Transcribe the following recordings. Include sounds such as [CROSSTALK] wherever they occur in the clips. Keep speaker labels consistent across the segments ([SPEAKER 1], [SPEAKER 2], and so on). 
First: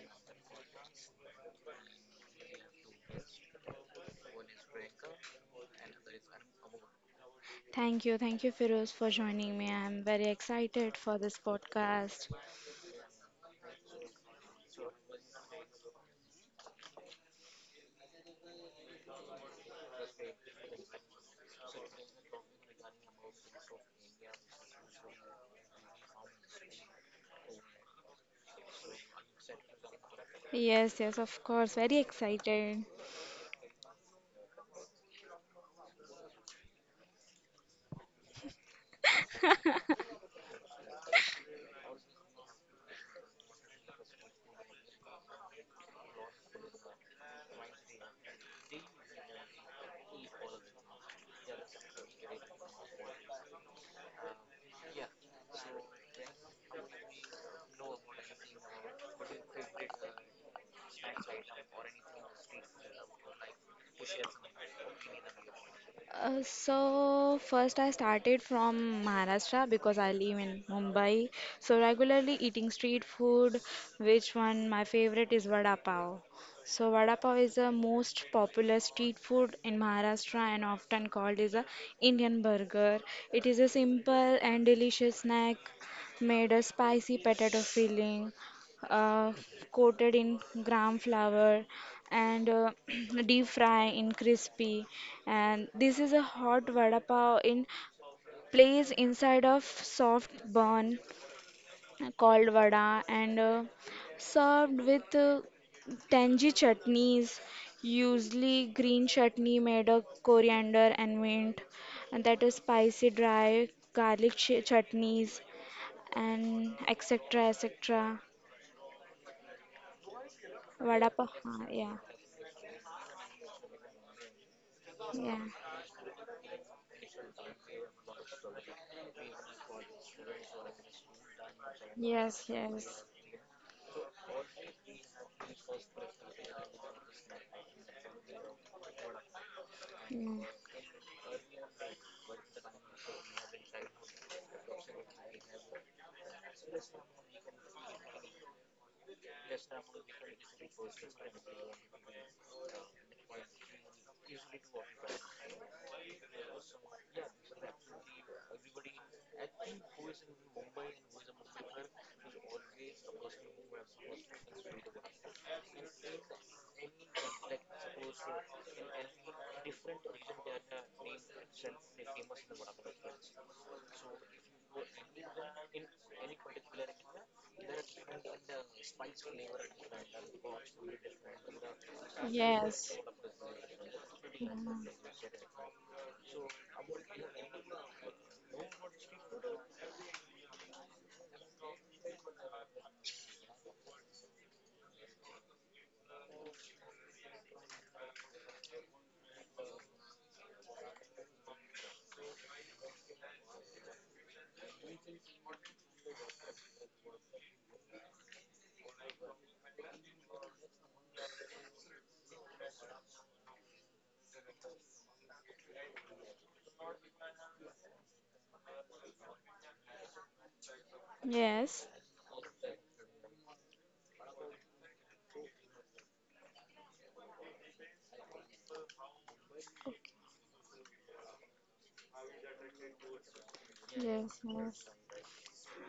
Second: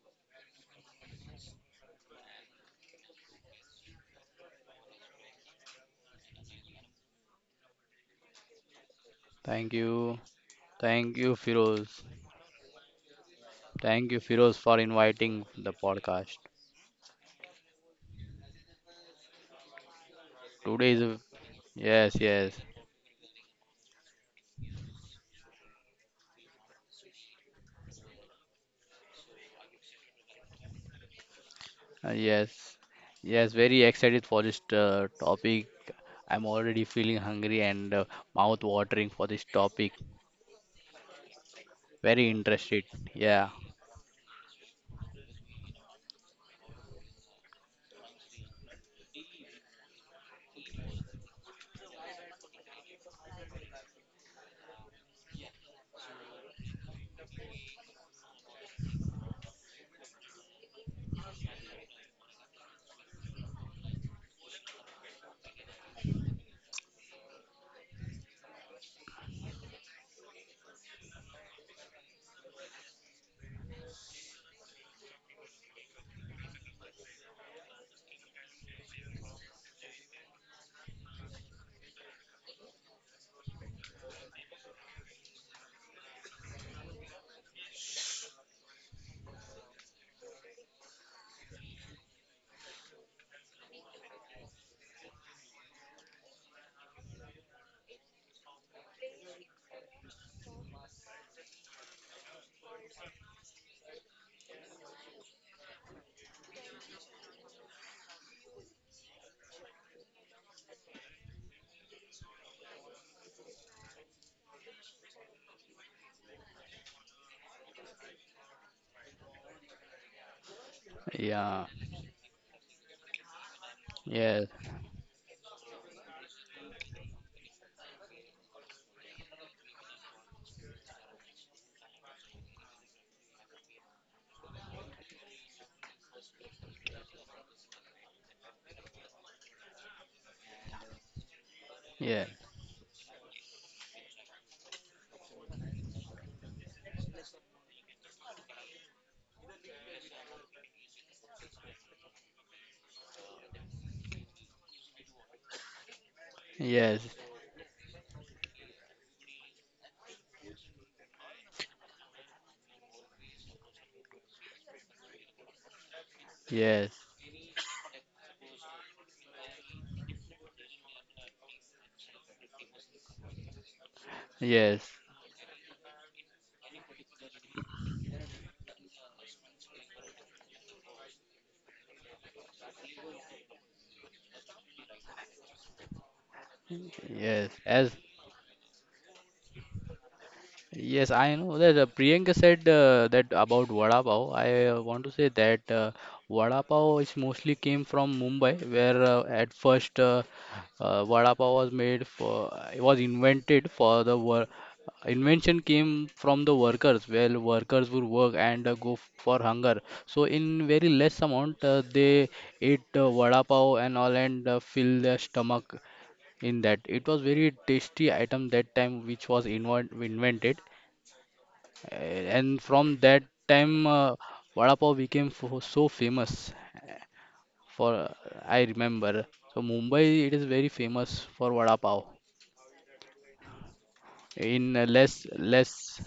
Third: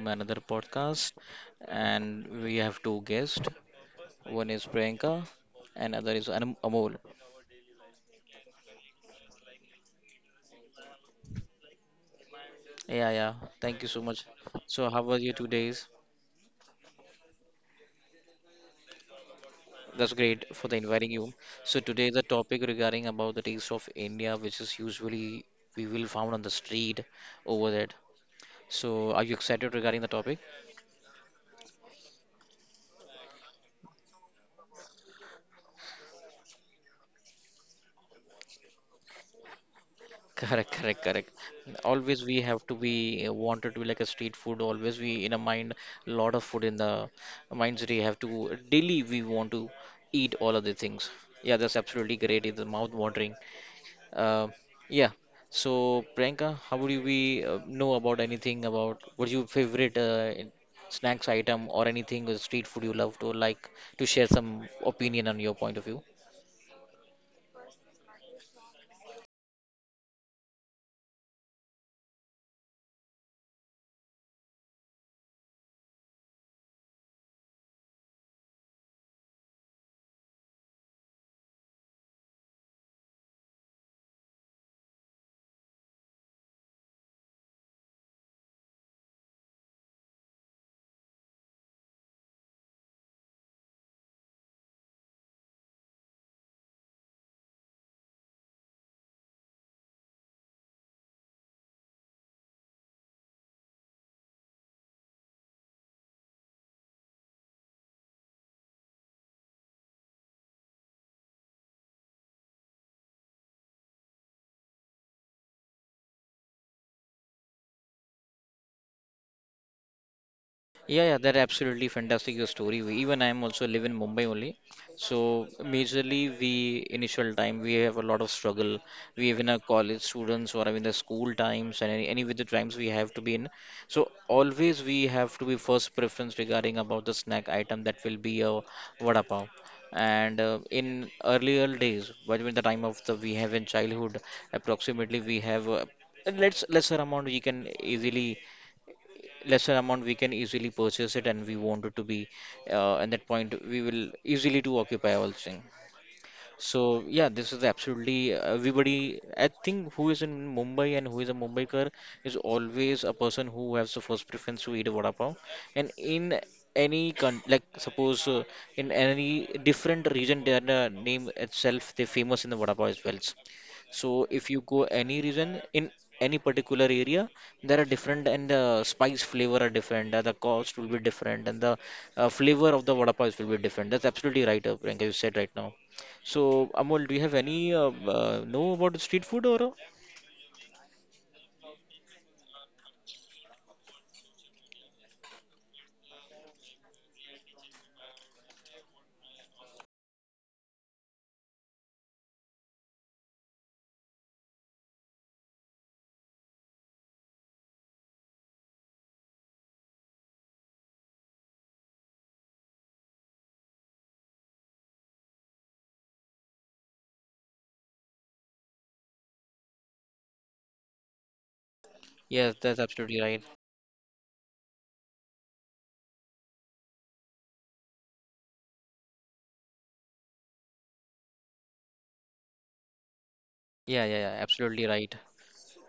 [SPEAKER 1] my another podcast. And we have two guests. One is Priyanka, and other is Amol.
[SPEAKER 2] Thank you, Firoz, for joining me.
[SPEAKER 3] Thank
[SPEAKER 2] I'm
[SPEAKER 3] you.
[SPEAKER 2] very excited
[SPEAKER 3] Thank
[SPEAKER 2] for
[SPEAKER 3] you,
[SPEAKER 2] this
[SPEAKER 3] Firoz.
[SPEAKER 2] podcast.
[SPEAKER 1] Yeah, yeah. Thank you so
[SPEAKER 3] Thank you,
[SPEAKER 1] much.
[SPEAKER 3] Firoz, for
[SPEAKER 1] So, how was your two
[SPEAKER 3] inviting the
[SPEAKER 1] days?
[SPEAKER 3] podcast.
[SPEAKER 1] That's great for the
[SPEAKER 3] Today is a,
[SPEAKER 1] inviting you. So
[SPEAKER 3] yes,
[SPEAKER 1] today the
[SPEAKER 3] yes,
[SPEAKER 1] topic regarding about the taste of India, which is usually we will found on the street over there. So, are you excited regarding the topic?
[SPEAKER 2] Yes, yes, of course, very
[SPEAKER 3] yes,
[SPEAKER 2] excited.
[SPEAKER 3] yes. Very excited for this topic. I'm already feeling hungry and mouth watering for this topic.
[SPEAKER 2] [LAUGHS]
[SPEAKER 1] Correct, correct, correct.
[SPEAKER 3] Very
[SPEAKER 1] Always we have
[SPEAKER 3] interested.
[SPEAKER 1] to be
[SPEAKER 3] Yeah,
[SPEAKER 1] wanted to be like a street food. Always we in a mind, lot of food in the minds. We have to daily we want to eat all of the things. Yeah, that's absolutely great. It's mouth watering. Uh, yeah. So Priyanka, how would you be know about anything about what's your favorite snacks item or anything with street food you love to like to share some opinion on your point of view?
[SPEAKER 2] So first I started from Maharashtra because I live in Mumbai. So regularly eating street food, which one my favorite is vada pav. So vada pav is the most popular street food in Maharashtra and often called is a Indian burger. It is a simple and delicious snack made a spicy potato filling, uh, coated in gram flour and [CLEARS THROAT] deep fry in crispy, and this is a hot vada pav in place inside of soft bun called vada and served with tangy chutneys, usually green chutney made of coriander and mint, and that is spicy dry garlic chutneys and etc etc.
[SPEAKER 1] Yeah,
[SPEAKER 2] Vada
[SPEAKER 1] yeah,
[SPEAKER 2] pav,
[SPEAKER 1] that
[SPEAKER 3] yeah,
[SPEAKER 1] absolutely
[SPEAKER 2] yeah.
[SPEAKER 1] fantastic your story. Even I am also live in Mumbai
[SPEAKER 3] yes,
[SPEAKER 1] only. So
[SPEAKER 2] Yeah.
[SPEAKER 1] majorly we initial time we have a lot of struggle. We even our college students or even the school times and any with the
[SPEAKER 2] Yes,
[SPEAKER 1] times we
[SPEAKER 2] yes.
[SPEAKER 1] have to be in. So always we have to be first preference regarding about the snack item that will be a vada pav.
[SPEAKER 2] Mm.
[SPEAKER 1] And in earlier
[SPEAKER 3] yes,
[SPEAKER 1] days, but when the time of the we have in childhood, approximately we have let's lesser amount we can easily lesser amount we can easily purchase it and we want it to be at that point we will easily to occupy all thing
[SPEAKER 3] yes,
[SPEAKER 1] so yeah, this is absolutely everybody. I think who is in Mumbai and who is a Mumbaikar is always a person who has the first preference to eat a vada pav. And in
[SPEAKER 3] yes,
[SPEAKER 1] any con like suppose in any different region, their name itself they're famous in the vada pav as well. So if you
[SPEAKER 3] yes,
[SPEAKER 1] go any region in any particular area, there are different and the spice flavor are different, the cost will be different, and the flavor of the
[SPEAKER 2] Yes.
[SPEAKER 1] vada pav will be different. That's absolutely right, Priyanka. You
[SPEAKER 2] Mm.
[SPEAKER 1] said right now. So, Amol, do you have
[SPEAKER 3] yes.
[SPEAKER 1] any
[SPEAKER 3] As
[SPEAKER 1] know about the street food or?
[SPEAKER 3] Yes, I know that Priyanka said that about vada pav. I want to say that vada pav is mostly came from Mumbai, where at first vada pav was made for it was invented for the wor invention came from the workers. Well, workers would work and go for hunger. So in very less amount, they ate vada pav and all and fill their stomach in that. It was very tasty item that time which was invented
[SPEAKER 2] Yes.
[SPEAKER 3] And
[SPEAKER 1] Yes,
[SPEAKER 3] from
[SPEAKER 1] that's
[SPEAKER 3] that
[SPEAKER 1] absolutely right.
[SPEAKER 3] time, vada pav became so famous. For uh, I remember, so Mumbai it is very famous for vada pav.
[SPEAKER 1] Yeah, yeah,
[SPEAKER 2] Yes,
[SPEAKER 1] yeah,
[SPEAKER 3] In
[SPEAKER 2] yes.
[SPEAKER 1] absolutely right.
[SPEAKER 3] less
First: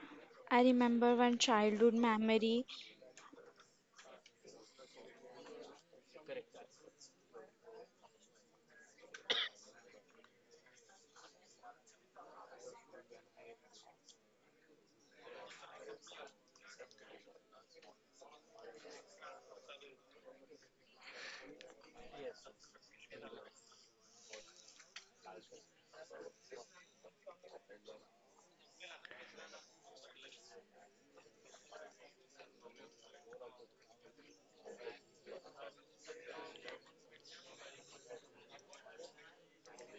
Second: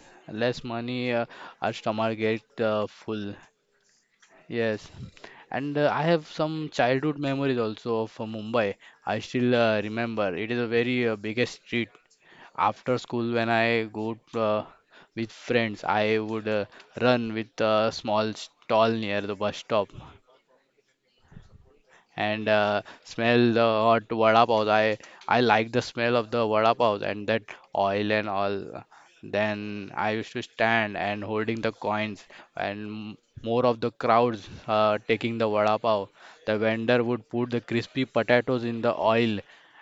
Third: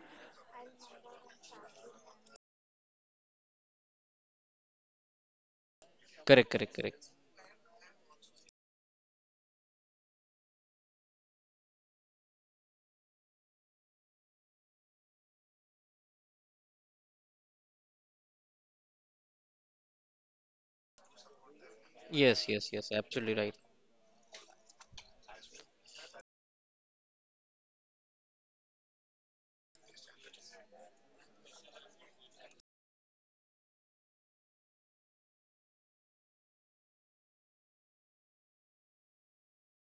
[SPEAKER 2] I
[SPEAKER 3] less money,
[SPEAKER 2] remember one
[SPEAKER 3] our
[SPEAKER 2] childhood
[SPEAKER 3] stomach get
[SPEAKER 2] memory.
[SPEAKER 3] full. Yes, and I have
[SPEAKER 1] Correct, correct,
[SPEAKER 3] some
[SPEAKER 1] correct.
[SPEAKER 3] childhood memories also of Mumbai. I still remember. It is a very biggest street. After school, when I go with friends, I would run with a small stall near the bus stop
[SPEAKER 1] Yes,
[SPEAKER 3] and
[SPEAKER 1] yes, yes, absolutely
[SPEAKER 3] smell
[SPEAKER 1] right.
[SPEAKER 3] the hot vada pav. I like the smell of the vada pav and that oil and all. Then I used to stand and holding the coins and more of the crowds taking the vada pav. The vendor would put the crispy potatoes in the oil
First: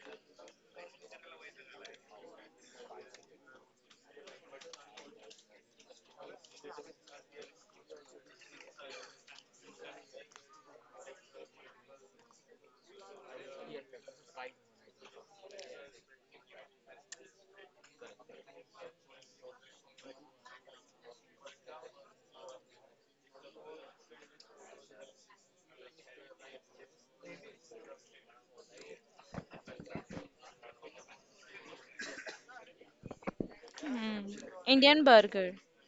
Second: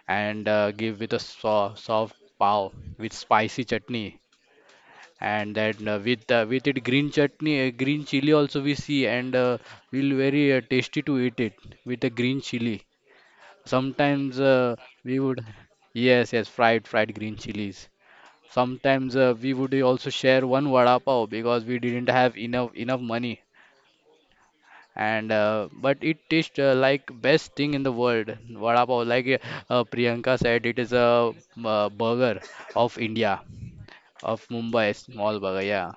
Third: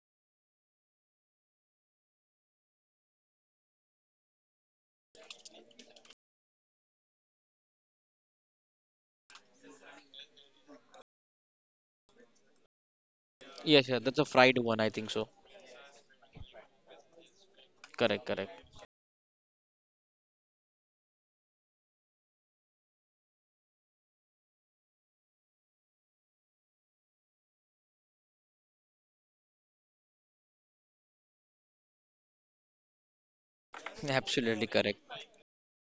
[SPEAKER 3] and give with a so soft pav with spicy chutney and that with it green chutney, green chili also we see and will very tasty to eat it with a green chili.
[SPEAKER 1] Yes, yeah, that's a
[SPEAKER 3] Sometimes
[SPEAKER 1] fried
[SPEAKER 3] uh,
[SPEAKER 1] one, I
[SPEAKER 3] we
[SPEAKER 1] think so.
[SPEAKER 3] would, yes, yes, fried green chilies.
[SPEAKER 1] Correct, correct.
[SPEAKER 3] Sometimes we would also share one vada pav because we didn't have enough money. And but it tastes like best thing in the world. Vada pav, like Priyanka said, it is a burger of India,
[SPEAKER 1] [LAUGHS]
[SPEAKER 3] of
[SPEAKER 2] Mm.
[SPEAKER 1] Absolutely
[SPEAKER 3] Mumbai,
[SPEAKER 1] correct.
[SPEAKER 2] Indian
[SPEAKER 3] small
[SPEAKER 2] burger.
[SPEAKER 3] burger. Yeah,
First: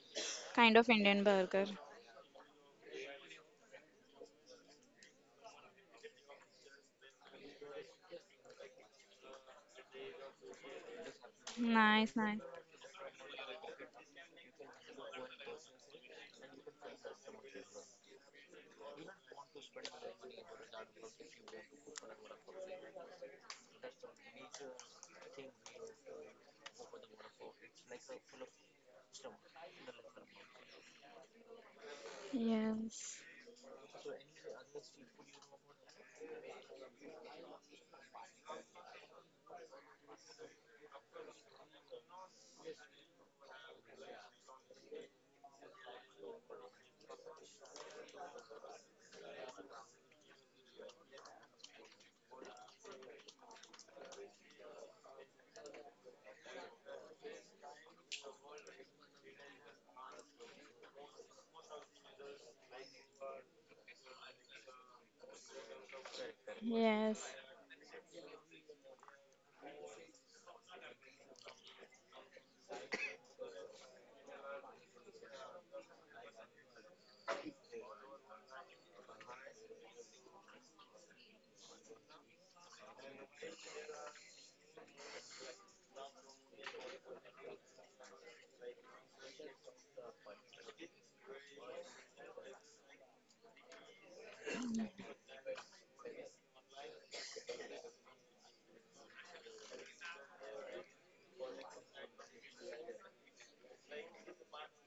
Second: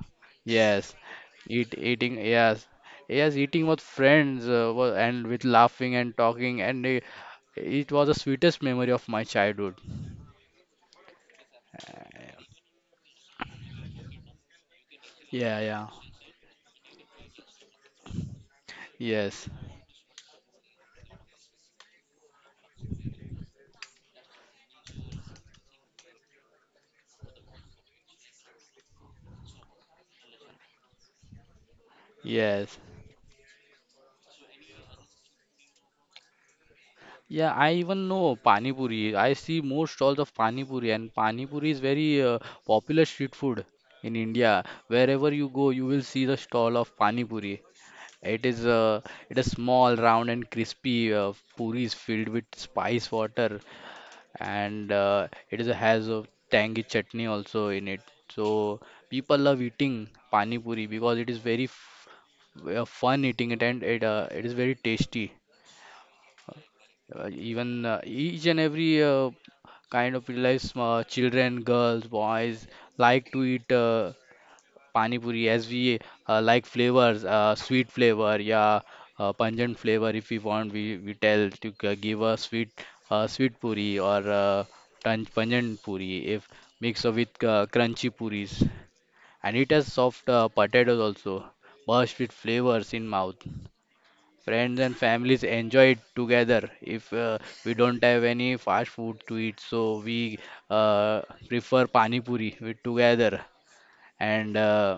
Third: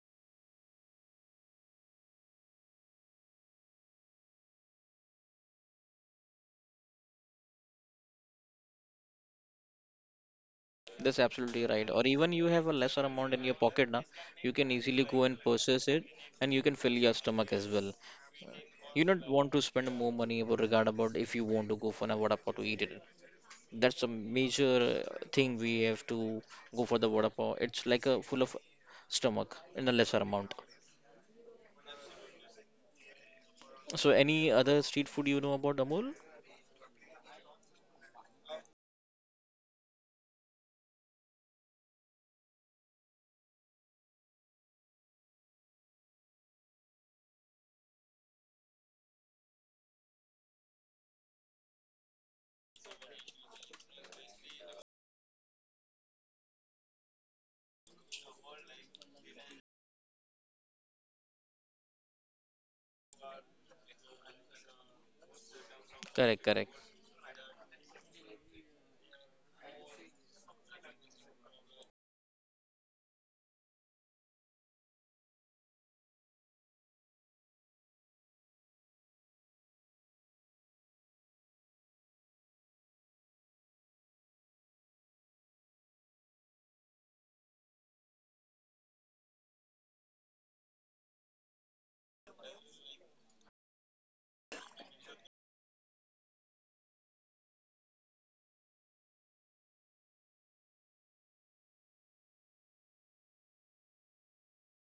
[SPEAKER 2] Kind of
[SPEAKER 3] yes,
[SPEAKER 2] Indian burger.
[SPEAKER 3] eating. Yes, yes, eating with friends and with laughing and talking, and it was the sweetest memory of my childhood.
[SPEAKER 1] That's absolutely right. Or
[SPEAKER 2] Nice,
[SPEAKER 1] even
[SPEAKER 2] nice.
[SPEAKER 1] you have a lesser amount in your pocket now, you can easily go and
[SPEAKER 3] Yeah, yeah.
[SPEAKER 1] purchase it and you can fill your stomach as well. You don't
[SPEAKER 3] Yes,
[SPEAKER 1] want to spend more money about regard about if you want to go for a vada pav to eat it. That's a major thing we have to go for the vada pav. It's like a full of stomach in a lesser amount.
[SPEAKER 3] yes.
[SPEAKER 2] Yes.
[SPEAKER 1] So any other street food you know about Amul?
[SPEAKER 3] Yeah, I even know Pani Puri. I see more stalls of Pani Puri, and Pani Puri is very popular street food in India. Wherever you go, you will see the stall of Pani Puri. It is uh, it is small, round, and crispy. Puri is filled with spice water and it is a has a tangy chutney also in it. So people love eating pani puri because it is very f fun eating it and it is very tasty.
[SPEAKER 1] Correct, correct.
[SPEAKER 2] Yes.
[SPEAKER 3] Even each and every kind of realize children, girls, boys like to eat. Pani puri, as we like flavors, sweet flavor, yeah, pungent flavor, if we want, we tell to give a sweet sweet puri or pungent puri, if mixed with crunchy puris, and it has soft potatoes also, burst with flavors in mouth. Friends and families enjoy it together if we don't have any fast food to eat, so we uh, prefer pani puri with together and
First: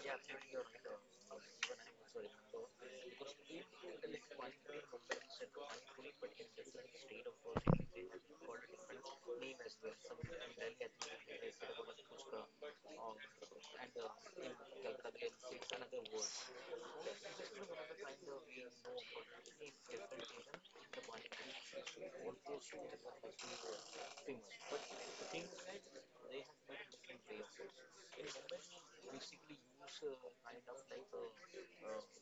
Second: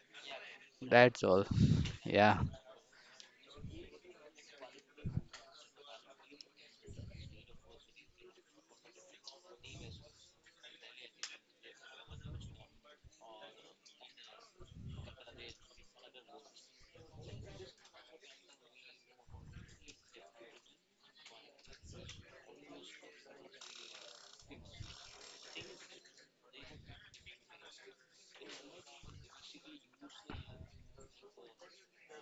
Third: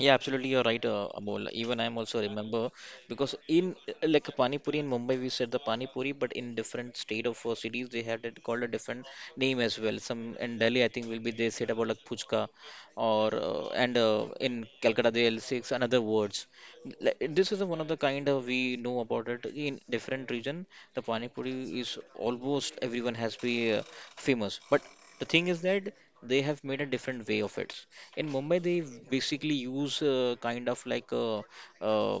[SPEAKER 1] Yeah, absolutely, you're right,
[SPEAKER 3] That's all.
[SPEAKER 1] Amol. Even I'm also
[SPEAKER 3] Yeah.
[SPEAKER 1] remember because in like Pani Puri in Mumbai, we said the Pani Puri, but in different state of cities, they had it called a different name as well. Some in Delhi, I think, will be they said about like Puchka, or and in Calcutta, they'll say it's another words. Like, this is one of the kind of we know about it in different region. The Pani Puri is almost everyone has been famous, but the thing is that they have made a different way of it in Mumbai they basically use kind of like a, uh,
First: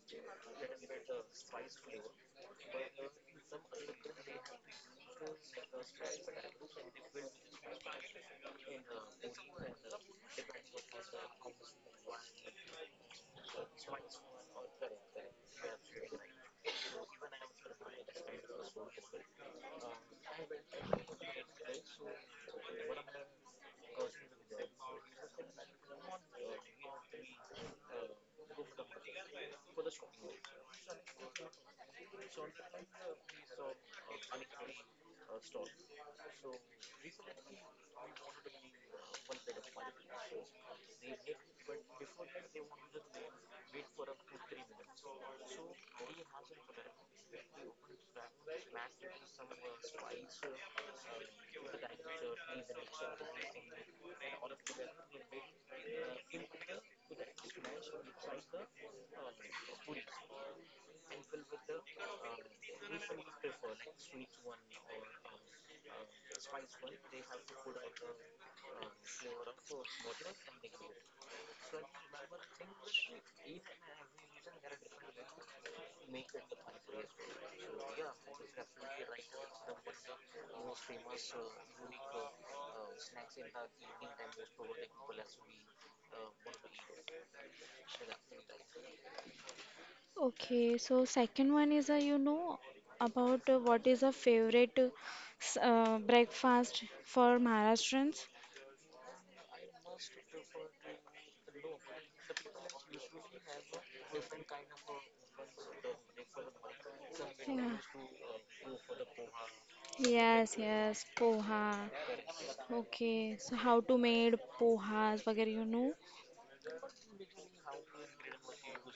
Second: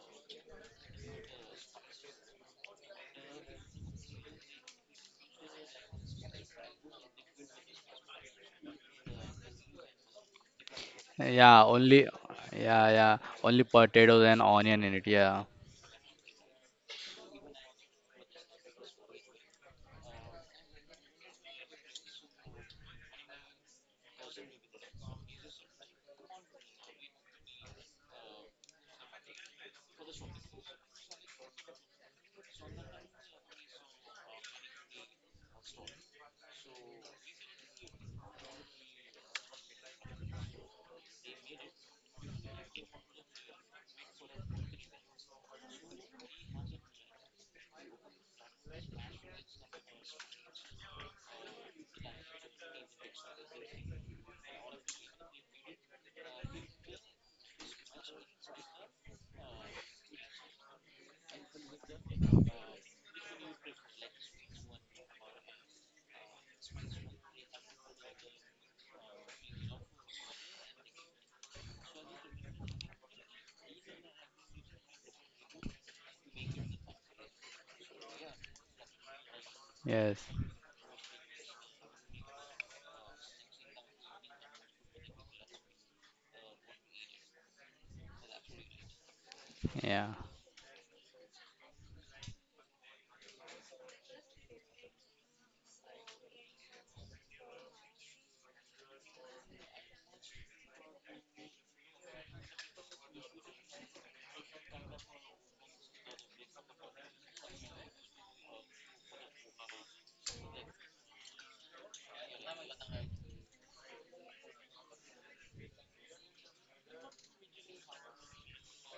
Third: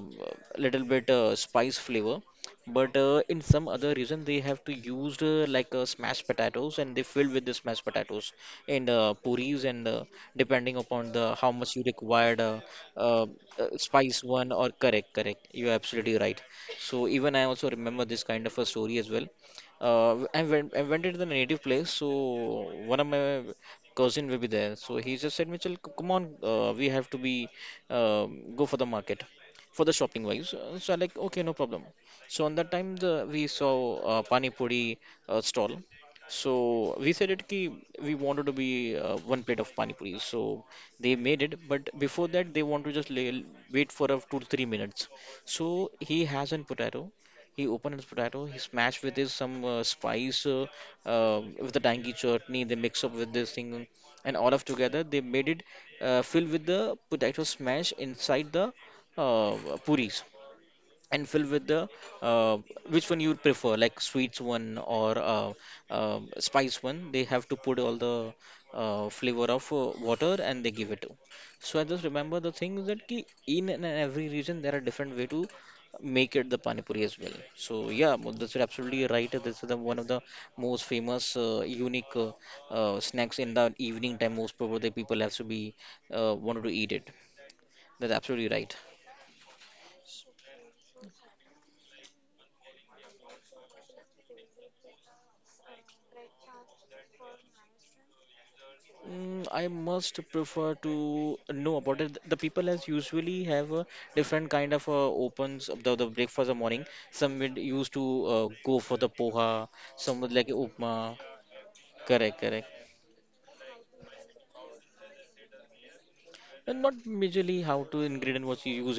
[SPEAKER 1] little bit spice flavor but in some other reason they have to use like smashed potatoes and they fill with the smashed potatoes and puris and depending upon the how
[SPEAKER 3] Yeah,
[SPEAKER 1] much you
[SPEAKER 3] only
[SPEAKER 1] required
[SPEAKER 3] yeah, yeah.
[SPEAKER 1] uh,
[SPEAKER 3] Only
[SPEAKER 1] spice
[SPEAKER 3] potatoes and
[SPEAKER 1] one or
[SPEAKER 3] onion in it.
[SPEAKER 1] correct
[SPEAKER 3] Yeah.
[SPEAKER 1] correct you're absolutely right so even I also remember this kind of a story as well I went to the native place so one of my cousin will be there. So he just said, Mitchell, come on, we have to be go for the market for the shopping wise. So I like okay, no problem. So on that time the we saw pani puri stall. So we said it ki we wanted to be one plate of pani puri. So they made it, but before that they want to just wait for a 2 to 3 minutes. So he has an potato. He opened his potato. He smashed with his some spice with the tangy chutney. They mix up with this thing, and all of together they made it filled with the potato smash inside the uh, puris and fill with the uh, which one you prefer like sweets one or uh, spice one they have to put all the flavor of water and they give it to so I just remember the thing that ki in and every region there are different way to make it the pani puri as well so yeah that's absolutely right this is the one of
[SPEAKER 3] Yes.
[SPEAKER 1] the most famous unique snacks in the evening time most probably people have to be wanted to eat it that's absolutely right.
[SPEAKER 3] Yeah.
[SPEAKER 2] Okay, so second one is a about what is a favorite breakfast for Maharashtrians?
[SPEAKER 1] I must prefer to know about it. The people as usually have a different kind of opens of the breakfast of morning. Some would
[SPEAKER 2] Yeah.
[SPEAKER 1] used to go for the poha, some would like
[SPEAKER 2] Yes, yes,
[SPEAKER 1] upma.
[SPEAKER 2] poha.
[SPEAKER 1] Correct, correct.
[SPEAKER 2] Okay, so how to made pohas, वगैरह you know?
[SPEAKER 1] And not majorly how to ingredient was used.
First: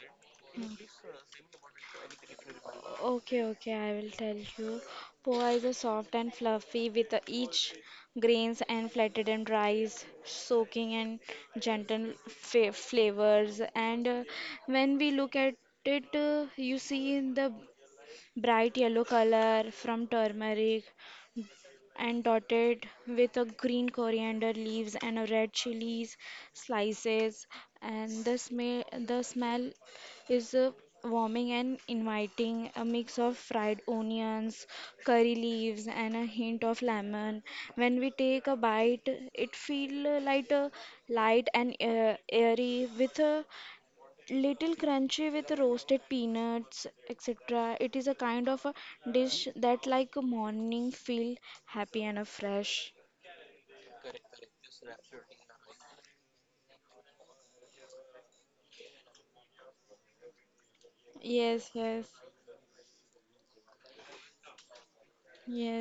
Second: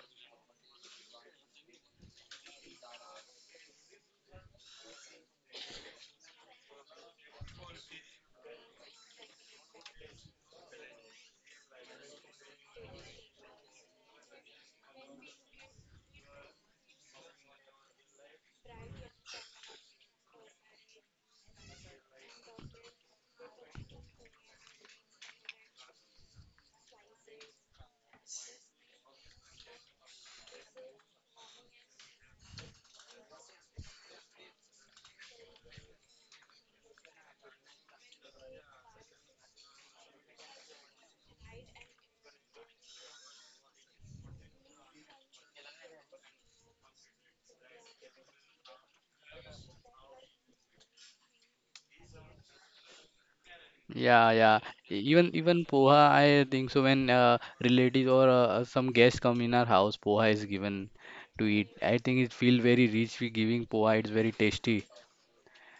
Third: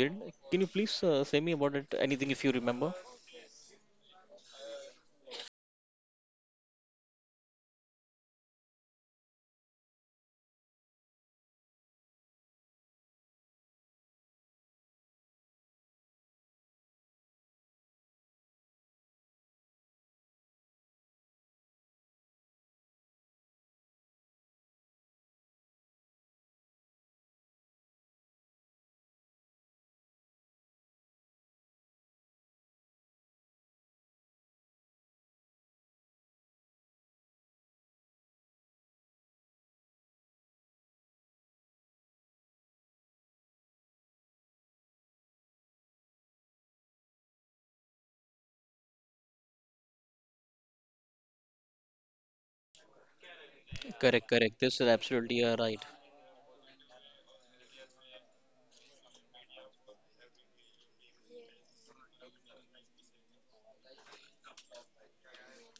[SPEAKER 1] Can you
[SPEAKER 2] Hmm.
[SPEAKER 1] please say me about it? Anything if you remember?
[SPEAKER 2] Okay, okay, I will tell you. Poha is a soft and fluffy with each grains and flattened and rice, soaking and gentle fa flavors. And when we look at it, you see in the bright yellow color from turmeric and dotted with a green coriander leaves and a red chilies slices, and the smell is warming and inviting, a mix of fried onions, curry leaves, and a hint of lemon. When we take a bite, it feel like a light and airy, with a little crunchy with roasted peanuts, etc. It is a kind of a dish that like a morning feel happy and fresh.
[SPEAKER 1] Correct,
[SPEAKER 3] Yeah,
[SPEAKER 1] correct.
[SPEAKER 3] yeah.
[SPEAKER 1] This is
[SPEAKER 3] E- Even
[SPEAKER 1] absolutely
[SPEAKER 3] even
[SPEAKER 1] right.
[SPEAKER 3] poha, I think so when relatives or some guests come in our house, poha is given to
[SPEAKER 2] Yes,
[SPEAKER 3] eat. I
[SPEAKER 2] yes,
[SPEAKER 3] think it feel very rich we giving poha. It's very tasty.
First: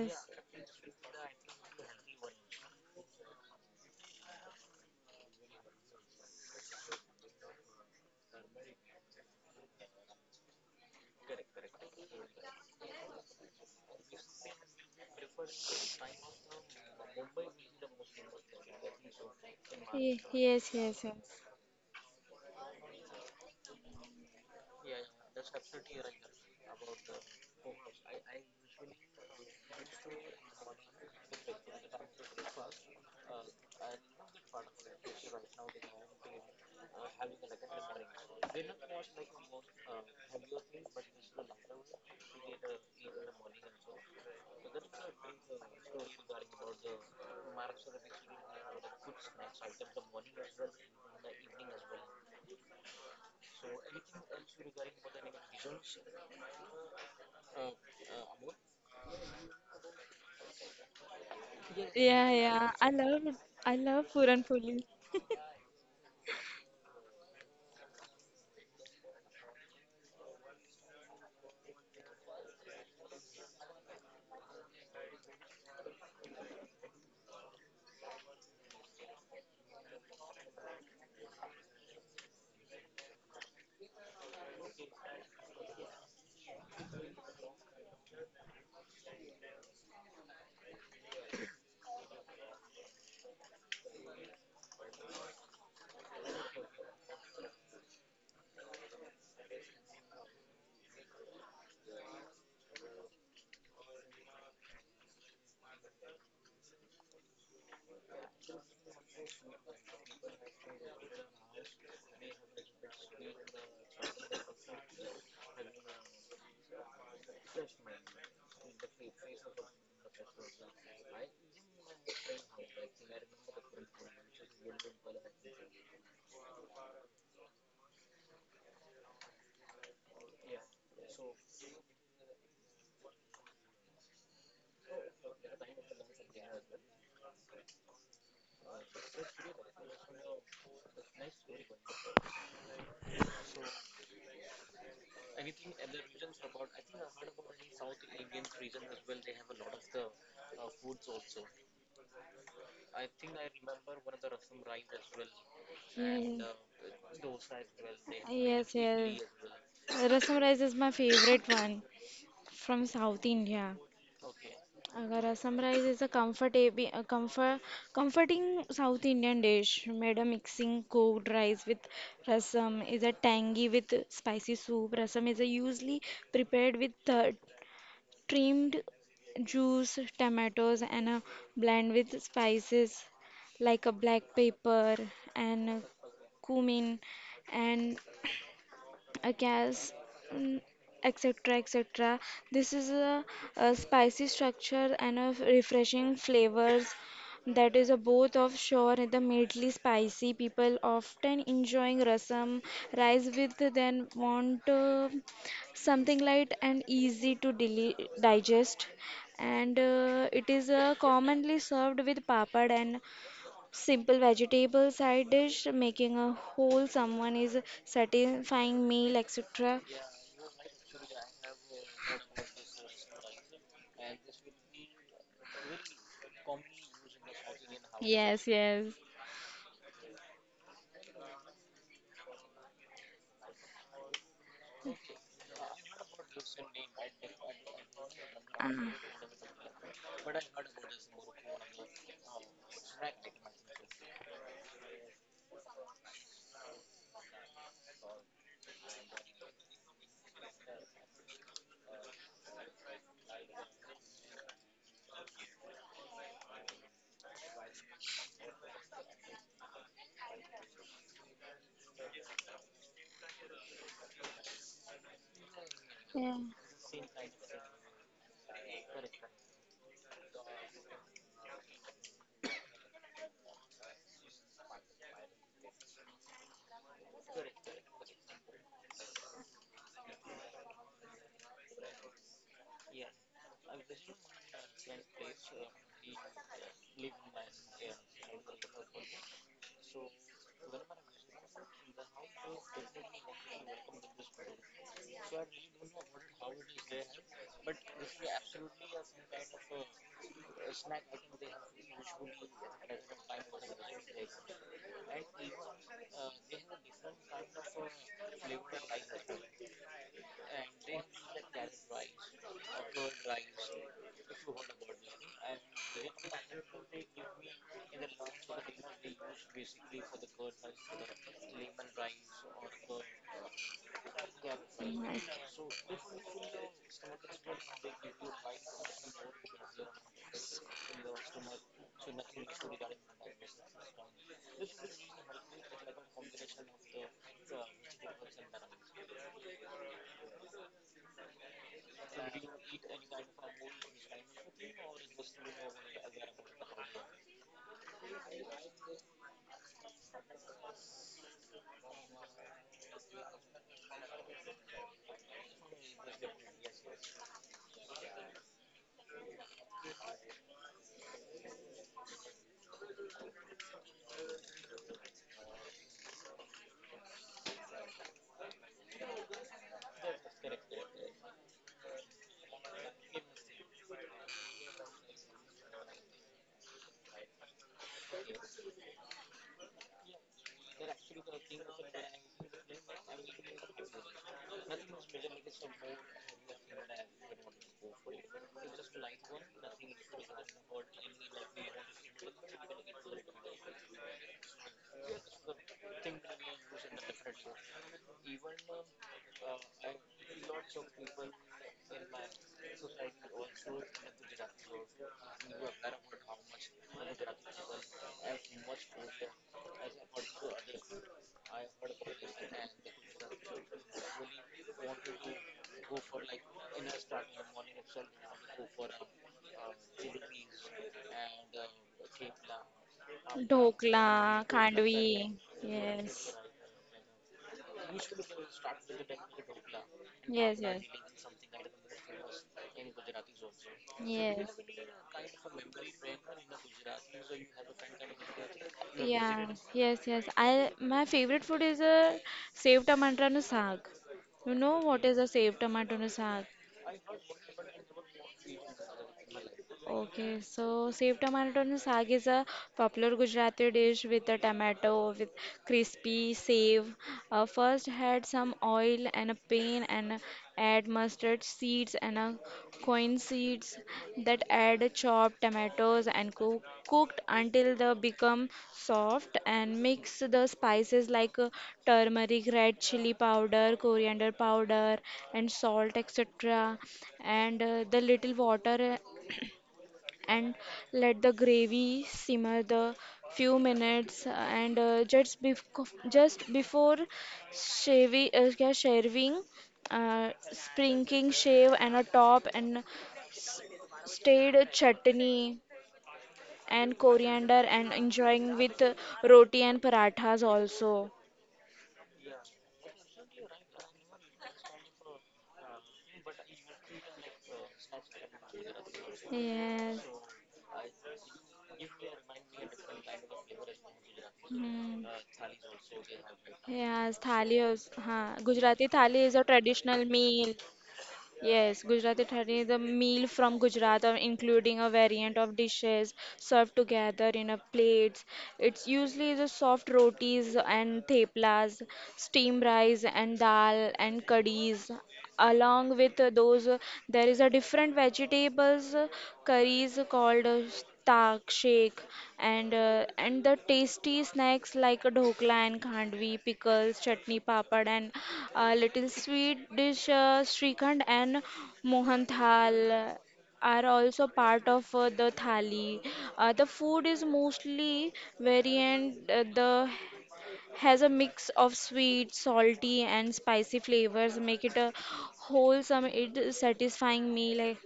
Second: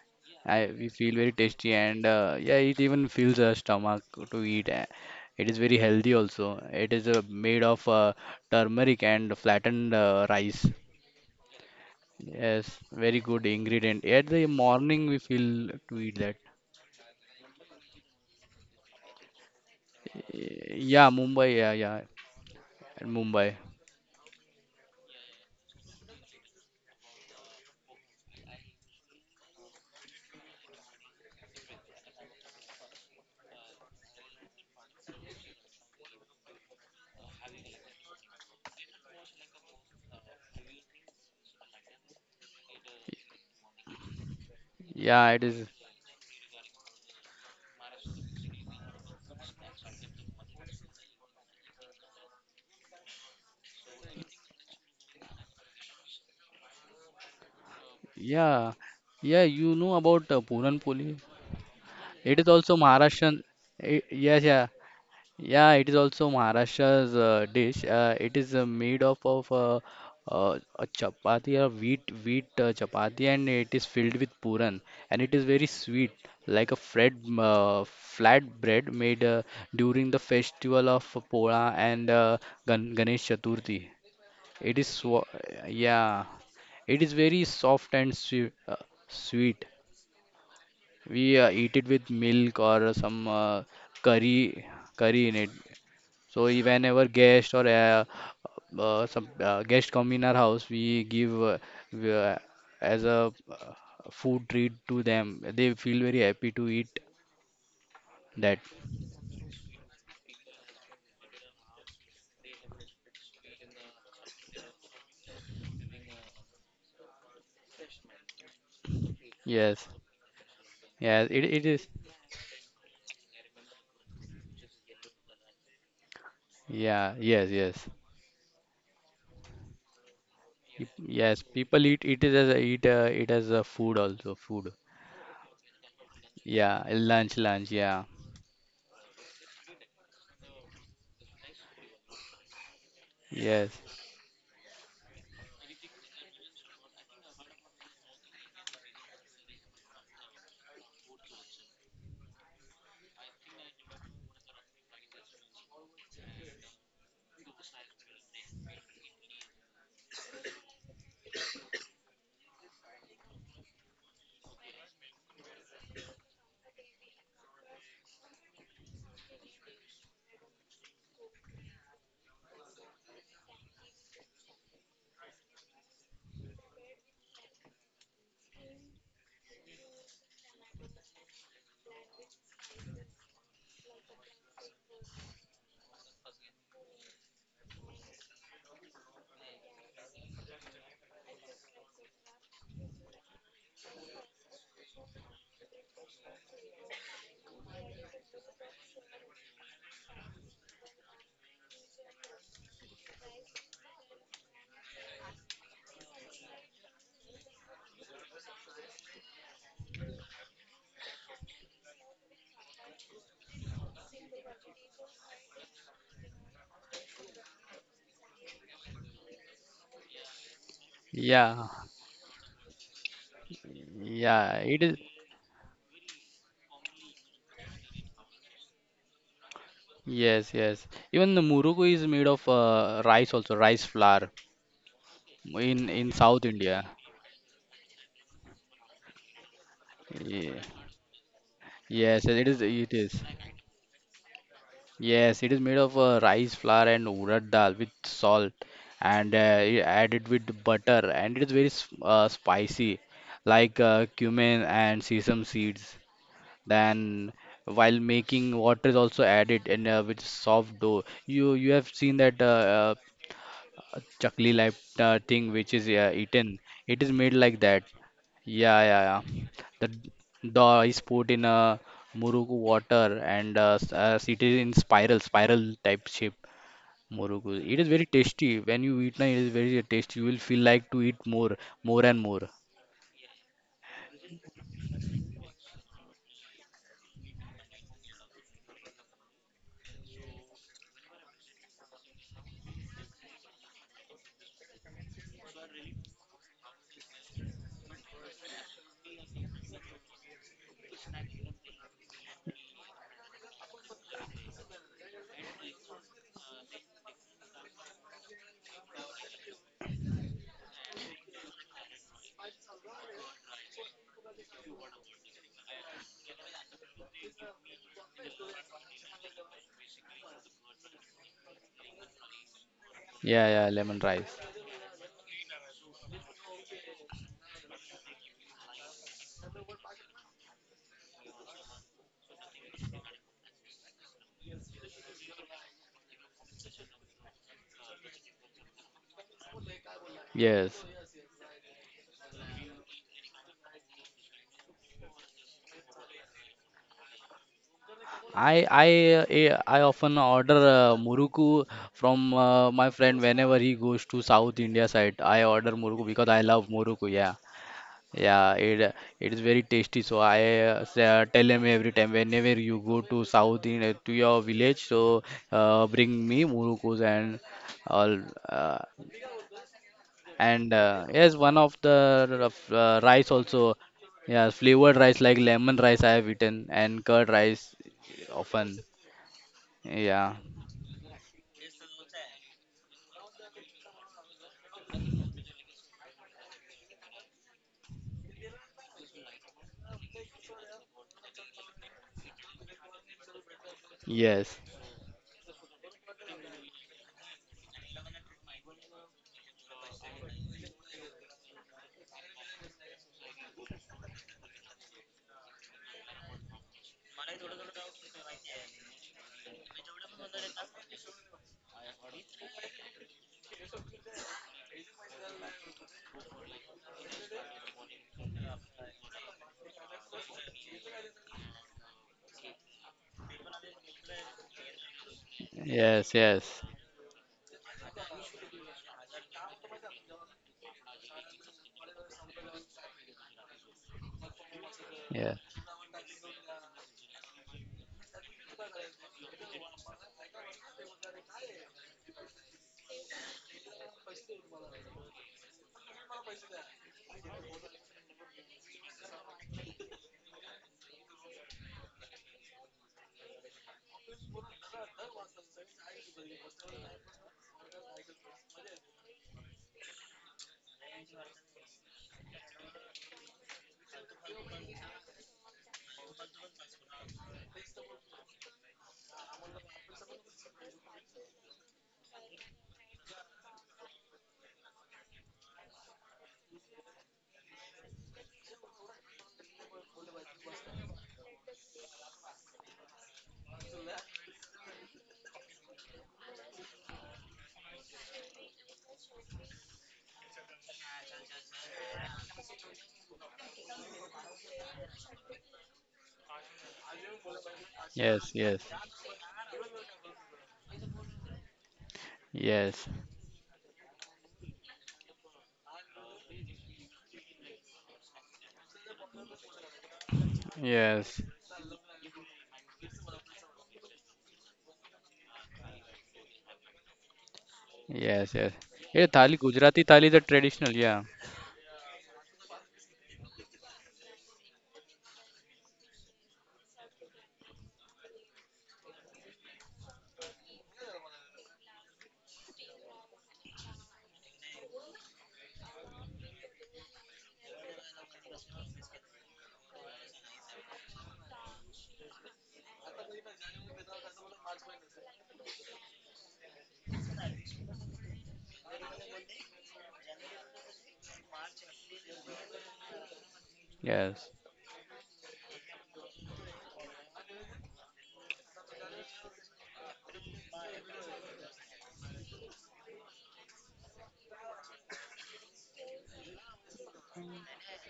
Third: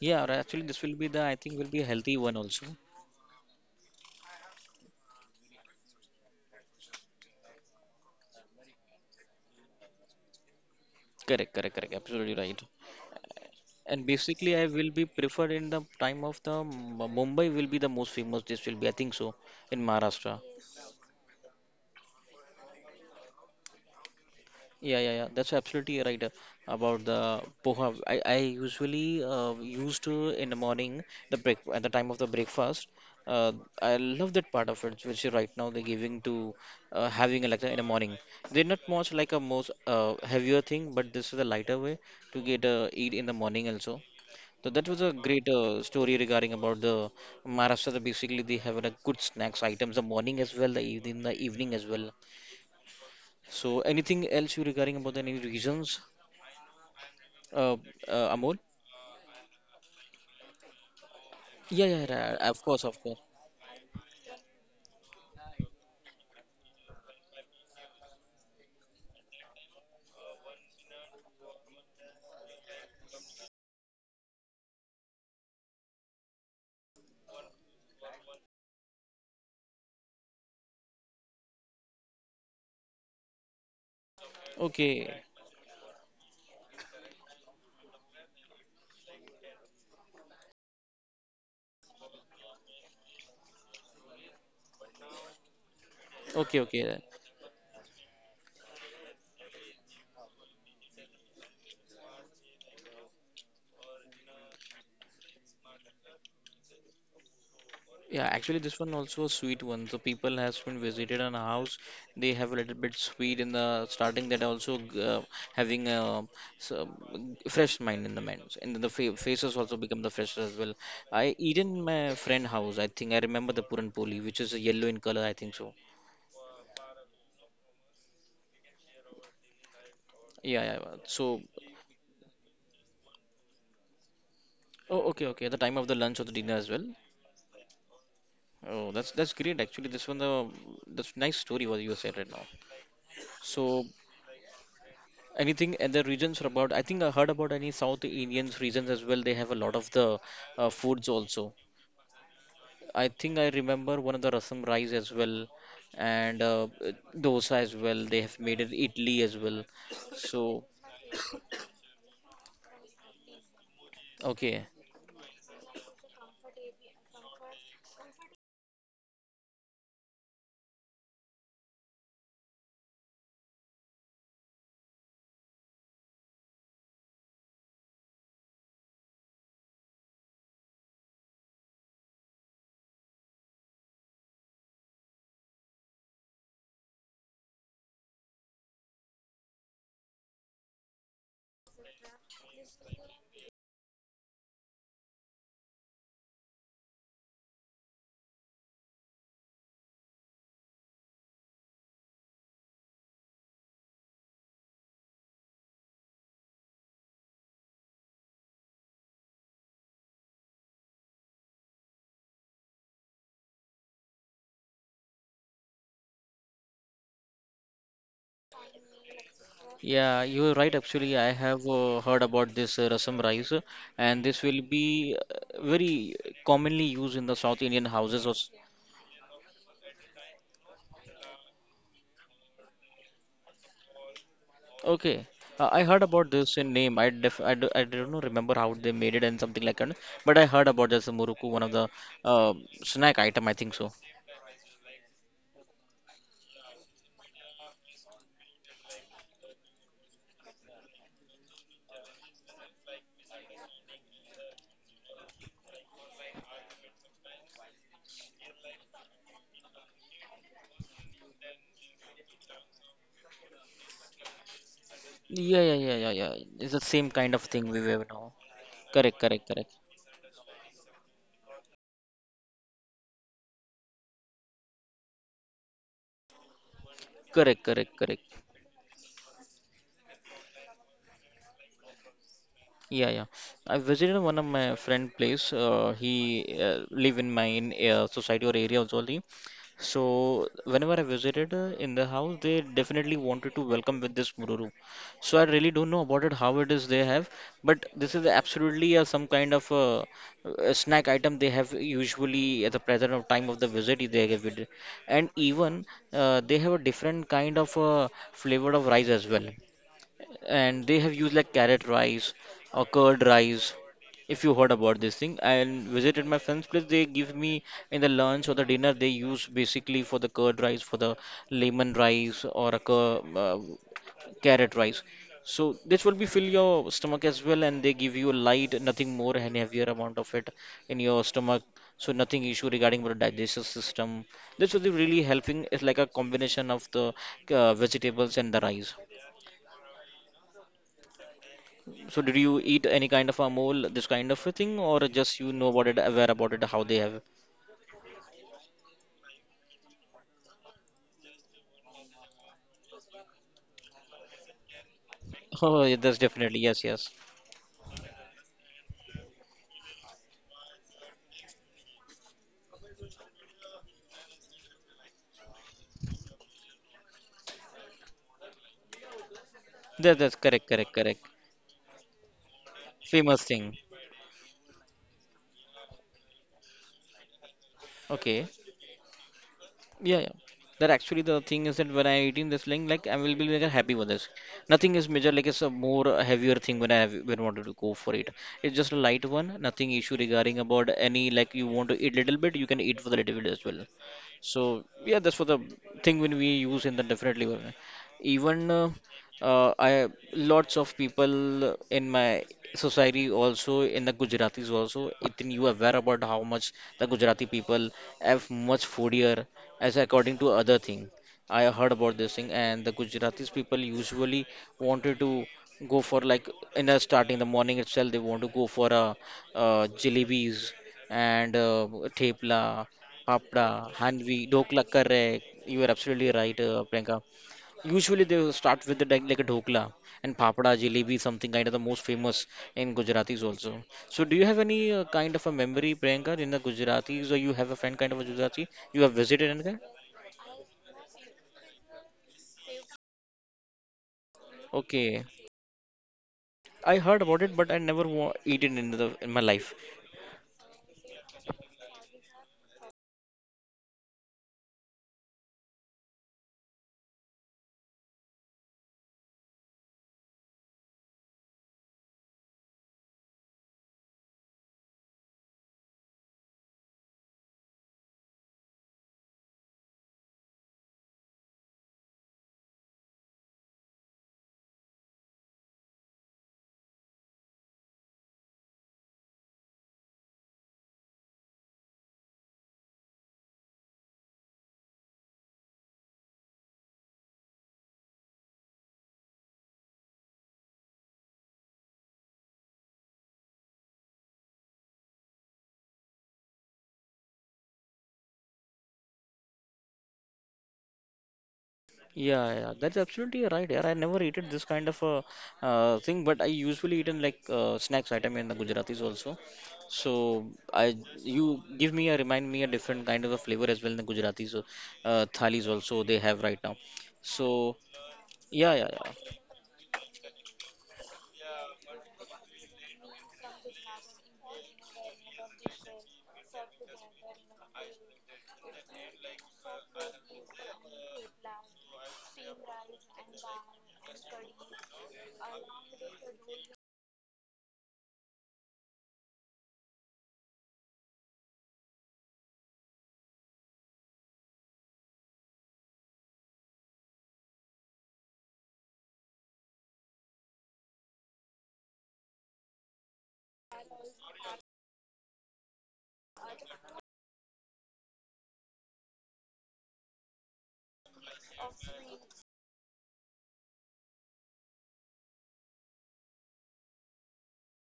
[SPEAKER 1] Yeah, actually
[SPEAKER 3] I
[SPEAKER 1] this
[SPEAKER 3] we
[SPEAKER 1] will be
[SPEAKER 3] feel
[SPEAKER 1] the
[SPEAKER 3] very
[SPEAKER 1] I think will
[SPEAKER 3] tasty
[SPEAKER 1] be a
[SPEAKER 3] and
[SPEAKER 1] healthy one
[SPEAKER 3] yeah,
[SPEAKER 1] also.
[SPEAKER 3] it even fills our stomach to eat. It is very healthy also. It is made of turmeric and flattened rice.
[SPEAKER 1] Correct, correct, correct. Absolutely right.
[SPEAKER 3] Yes, very good ingredient.
[SPEAKER 1] And
[SPEAKER 3] At the
[SPEAKER 1] basically, I will
[SPEAKER 3] morning
[SPEAKER 1] be
[SPEAKER 3] we
[SPEAKER 1] preferred
[SPEAKER 3] feel
[SPEAKER 1] in the
[SPEAKER 3] to eat
[SPEAKER 1] time
[SPEAKER 3] that.
[SPEAKER 1] of the Mumbai will be the most famous. This will be, I think so, in Maharashtra.
[SPEAKER 2] Yes, yes,
[SPEAKER 3] Yeah,
[SPEAKER 2] yes.
[SPEAKER 3] Mumbai. Yeah, yeah, at Mumbai.
[SPEAKER 1] Yeah, yeah, yeah. That's absolutely right about the poha. I usually used to in the morning the break at the time of the breakfast. Uh, I love that part of it, which is right now they're giving to having a lecture in the morning. They're not much like a most heavier thing, but this is a lighter way to get eat in the morning also. So that was a
[SPEAKER 3] Yeah,
[SPEAKER 1] great
[SPEAKER 3] it is.
[SPEAKER 1] story regarding about the Maharashtra. Basically, they have a good snacks items the morning as well, the evening as well. So anything else you regarding about any regions, uh, Amol?
[SPEAKER 3] Yeah, yeah. You know about Puran Poli?
[SPEAKER 1] Yeah, yeah,
[SPEAKER 2] Yeah,
[SPEAKER 3] It is
[SPEAKER 1] yeah, of
[SPEAKER 2] yeah.
[SPEAKER 3] also
[SPEAKER 1] course, of course.
[SPEAKER 3] Maharashtrian.
[SPEAKER 2] I
[SPEAKER 3] eh,
[SPEAKER 2] love
[SPEAKER 3] yes,
[SPEAKER 2] Puran
[SPEAKER 3] yeah.
[SPEAKER 2] Poli.
[SPEAKER 3] Yeah, it is also Maharashtra's dish. It is made up of a chapati or wheat wheat chapati, and it is filled with puran, and it is very sweet, like a flat bread made during the festival of Pola and Ganesh Chaturthi. It is swa
[SPEAKER 1] Okay,
[SPEAKER 3] Yeah, it is very soft and sweet. Sweet. We eat it with milk or some curry curry in it. So
[SPEAKER 1] okay, okay.
[SPEAKER 3] whenever guest or some guest come in our house, we give we, uh, as a food treat to them. They feel very happy to eat
[SPEAKER 1] Yeah, actually,
[SPEAKER 3] that.
[SPEAKER 1] this one also a sweet one. So people has been visited on a house. They have a little bit sweet in the starting that also having a so, fresh mind in the mind, and the fa faces also
[SPEAKER 3] Yes,
[SPEAKER 1] become the fresh as well. I
[SPEAKER 3] yes, it
[SPEAKER 1] eat
[SPEAKER 3] it
[SPEAKER 1] in
[SPEAKER 3] is.
[SPEAKER 1] my friend house. I think I remember the Puran Poli, which is a yellow in color. I think so.
[SPEAKER 3] Yeah, yes, yes.
[SPEAKER 1] Yeah, yeah. So,
[SPEAKER 3] Yes. People eat it is as a, eat it as a food also food.
[SPEAKER 1] oh, okay, okay. The time of the lunch or the dinner as well.
[SPEAKER 3] Yeah, lunch, lunch. Yeah,
[SPEAKER 1] Oh, that's great. Actually, this one the that's nice story what you said right now.
[SPEAKER 3] yes,
[SPEAKER 1] So. Anything other regions about? I think I heard about any South Indians regions as well. They have a lot of the foods also. I think I remember one of the rasam rice as well, and
[SPEAKER 2] Yeah.
[SPEAKER 1] dosa as well. They have made
[SPEAKER 2] Yes,
[SPEAKER 1] it
[SPEAKER 2] yes.
[SPEAKER 1] idli as well.
[SPEAKER 2] Rasam rice
[SPEAKER 1] So
[SPEAKER 2] is my favorite one. From South India.
[SPEAKER 1] okay,
[SPEAKER 2] अगर Assam rice is a comforting South Indian dish made a mixing cooked rice with rasam, is a tangy with spicy soup. Rasam is a usually prepared with trimmed juice, tomatoes, and a blend with spices like a black pepper and cumin and a gas, mm, etc. etc. This is a spicy structure and a refreshing flavors that is a both of sure and the mildly spicy. People often enjoying rasam rice with then want something light and easy to deli digest, and it is commonly served with papad and simple vegetable side dish, making a whole someone is satisfying meal, etc.
[SPEAKER 1] yeah, you're right. Actually, I have
[SPEAKER 3] yeah,
[SPEAKER 1] heard about this rasam rice, and this
[SPEAKER 3] yeah.
[SPEAKER 1] will
[SPEAKER 3] It is.
[SPEAKER 1] be very commonly used in the South Indian houses or
[SPEAKER 2] Yes, yes.
[SPEAKER 3] Yes, yes. Even the muruku is made of rice flour,
[SPEAKER 1] okay, I heard
[SPEAKER 3] in
[SPEAKER 1] about
[SPEAKER 3] South
[SPEAKER 1] this in
[SPEAKER 3] India.
[SPEAKER 1] name. I def I, do, I don't know remember how
[SPEAKER 2] Ah,
[SPEAKER 1] they made it and something like that. But I
[SPEAKER 3] Ye-
[SPEAKER 1] heard about this muruku, one of the
[SPEAKER 3] Yes, it
[SPEAKER 1] uh,
[SPEAKER 3] is. It
[SPEAKER 1] snack
[SPEAKER 3] is.
[SPEAKER 1] item. I think so.
[SPEAKER 3] Yes, it is made of rice flour and urad dal with salt and added with butter, and it is very spicy, like cumin and sesame seeds. Then, while making, water is also added and with soft dough. You have seen that a chakli like thing
[SPEAKER 1] Yeah,
[SPEAKER 3] which
[SPEAKER 1] yeah,
[SPEAKER 3] is
[SPEAKER 1] yeah, yeah, yeah.
[SPEAKER 2] yeah.
[SPEAKER 3] eaten.
[SPEAKER 1] It's the
[SPEAKER 3] It is
[SPEAKER 1] same
[SPEAKER 3] made
[SPEAKER 1] kind of
[SPEAKER 3] like
[SPEAKER 1] thing we
[SPEAKER 3] that.
[SPEAKER 1] have now.
[SPEAKER 3] Yeah, yeah,
[SPEAKER 1] Correct,
[SPEAKER 3] yeah.
[SPEAKER 1] correct, correct,
[SPEAKER 3] The d- Dough is put in a muruku water and it is in spiral type shape. Muruku.
[SPEAKER 1] correct,
[SPEAKER 3] It is
[SPEAKER 1] correct,
[SPEAKER 3] very
[SPEAKER 1] correct.
[SPEAKER 3] tasty. When you eat, na, it is very tasty. You will feel like to eat more, more and more.
[SPEAKER 1] Yeah, yeah. I visited one of my friend place. He live in my society or area also. Only. So whenever I visited in the house, they definitely wanted to welcome with this mururu. So I really don't know about it, how it is they have, but this is absolutely some kind of a snack item they have usually at the present of time of the visit they have it, and even they have a different kind of flavor of rice as well, and they have used like carrot rice or curd rice. If you heard about this thing and visited my friend's place, they give me in the lunch or the dinner. They use basically for the curd rice, for the lemon rice, or a
[SPEAKER 3] Yeah, yeah, lemon rice.
[SPEAKER 1] carrot rice. So this will be fill your stomach as well, and they give you light, nothing more and heavier amount of it in your
[SPEAKER 2] Like
[SPEAKER 1] stomach. So nothing issue regarding the digestive system. This will be really helping. It's like a combination of the vegetables and the rice.
[SPEAKER 3] Yes.
[SPEAKER 1] So did you eat any kind of a mole, this kind of a thing, or just you know about it, aware about it, how they have? [LAUGHS]
[SPEAKER 3] I I I often order muruku from my friend whenever he goes to South India side. I order
[SPEAKER 1] Oh, yeah,
[SPEAKER 3] muruku
[SPEAKER 1] that's
[SPEAKER 3] because I
[SPEAKER 1] definitely
[SPEAKER 3] love
[SPEAKER 1] yes, yes.
[SPEAKER 3] muruku. Yeah. Yeah, it is very tasty. So I tell him every time whenever you go to south in to your village, so bring me murukus and all. Uh,
[SPEAKER 1] That, that's
[SPEAKER 3] and
[SPEAKER 1] correct, correct, correct.
[SPEAKER 3] Yes, one of the rice
[SPEAKER 1] Famous
[SPEAKER 3] also.
[SPEAKER 1] thing.
[SPEAKER 3] Yeah, flavored rice like lemon rice I have eaten and curd rice
[SPEAKER 1] Okay.
[SPEAKER 3] often.
[SPEAKER 1] Yeah,
[SPEAKER 3] Yeah.
[SPEAKER 1] yeah. That actually the thing is that when I eating this thing, like I will be like happy with this. Nothing is major, like it's a more heavier thing when I have when wanted to go for it. It's just a light one, nothing issue regarding about any, like you want to eat little bit, you can eat for the little bit as well.
[SPEAKER 3] Yes.
[SPEAKER 1] So yeah, that's for the thing when we use in the definitely. One. Even I lots of people in my society also, in the Gujaratis also. Ethan, you aware about how much the Gujarati people have much foodier as according to other thing. I heard about this thing, and the Gujaratis people usually wanted to go for, like, in the starting the morning itself they want to go for jalebis and thepla, papda,
[SPEAKER 2] dhokla,
[SPEAKER 1] hanvi, dokla,
[SPEAKER 2] khandvi.
[SPEAKER 1] correct. You are
[SPEAKER 3] Yes.
[SPEAKER 2] Yes.
[SPEAKER 1] absolutely
[SPEAKER 3] Yes.
[SPEAKER 1] right, Priyanka. Usually they will start with the like a dhokla and
[SPEAKER 2] Yes,
[SPEAKER 1] papda, jalebi, something kind of the most famous in Gujaratis also. So do you have
[SPEAKER 2] yes.
[SPEAKER 1] any
[SPEAKER 3] Yeah.
[SPEAKER 1] kind of a memory, Priyanka, in the Gujaratis, or you
[SPEAKER 2] Yes.
[SPEAKER 1] have a friend kind of a Gujarati, you have
[SPEAKER 2] Yeah,
[SPEAKER 1] visited anything?
[SPEAKER 2] yes, yes. I my favorite food is a saved tomato and saag. You know what is
[SPEAKER 1] Okay.
[SPEAKER 2] a saved tomato and saag?
[SPEAKER 1] I heard about it, but I never eat it in the in my life.
[SPEAKER 2] Okay, so saved tomato and saag is a popular Gujarati dish with a tomato with crispy save. First add some oil and a pan, and add mustard seeds and a coin seeds, that add chopped tomatoes and cooked until they become soft, and mix the spices like turmeric, red chili powder, coriander powder, and salt etc. And the little water, and let the gravy simmer the few minutes, and just before shaving, क्या shaving, sprinkling shave and a top, and s- stayed chutney and coriander, and
[SPEAKER 3] Yes.
[SPEAKER 2] enjoying
[SPEAKER 3] Yes.
[SPEAKER 2] with
[SPEAKER 3] Yes.
[SPEAKER 2] roti and parathas also.
[SPEAKER 1] Yeah, yeah,
[SPEAKER 3] Yes.
[SPEAKER 1] that's absolutely right. Yeah, I never eat it this kind of a thing, but I usually eat in like snacks item in the Gujaratis also.
[SPEAKER 2] Yes.
[SPEAKER 1] So I you give me a remind me a different kind of a flavor as well in the Gujaratis
[SPEAKER 2] Hmm.
[SPEAKER 1] thalis also they have right now.
[SPEAKER 2] Yes, thali
[SPEAKER 1] So
[SPEAKER 2] is,
[SPEAKER 3] Yes.
[SPEAKER 2] huh.
[SPEAKER 3] Yes.
[SPEAKER 1] yeah, yeah,
[SPEAKER 2] Gujarati
[SPEAKER 3] Yeah,
[SPEAKER 1] yeah.
[SPEAKER 2] thali
[SPEAKER 3] thali
[SPEAKER 2] is a
[SPEAKER 3] Gujarati thali
[SPEAKER 2] traditional
[SPEAKER 3] is a
[SPEAKER 2] meal.
[SPEAKER 3] traditional. Yeah.
[SPEAKER 2] Yes, Gujarati thali is a meal from Gujarat, including a variant of dishes served together in a plates. It's usually the soft rotis and theplas, steamed rice and dal and curries. Along with those, there is a different vegetables curries called tak, shake, and the tasty snacks like dhokla and khandvi, pickles, chutney, papad, and a little sweet dish srikhand and mohan thal are
[SPEAKER 3] Yes,
[SPEAKER 2] also part of the thali. The food is mostly variant. The has a mix of sweet, salty, and spicy flavors, make it a wholesome, it satisfying meal. Like.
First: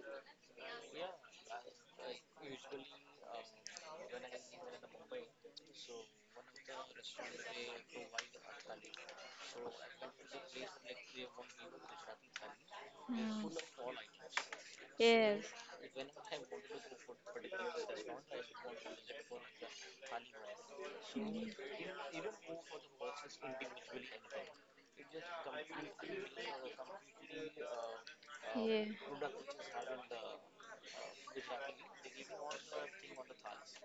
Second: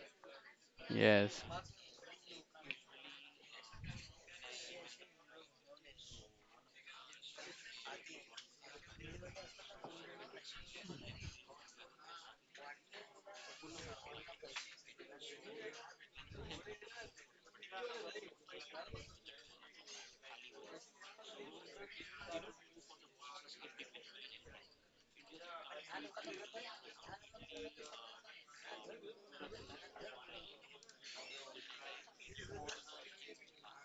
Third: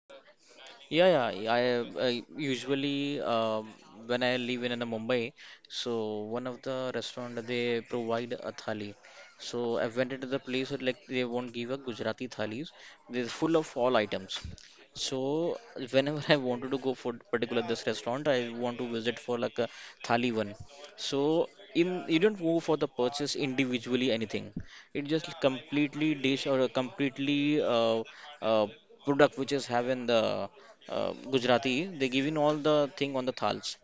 [SPEAKER 1] Yeah,
[SPEAKER 3] yes.
[SPEAKER 1] yeah. I usually when I live in Mumbai, so one of the restaurant they provide a thali. So I went into the place and, like, they won't give a Gujarati thalis. They're
[SPEAKER 2] Hmm.
[SPEAKER 1] full of all items.
[SPEAKER 2] Yes.
[SPEAKER 1] So whenever I wanted to go for particular this restaurant, I want to visit for like a thali one. So in you don't go for the purchase individually anything. It just completely dish or a completely uh,
[SPEAKER 2] Yeah.
[SPEAKER 1] product which is having the Gujarati, they giving all the thing on the thals.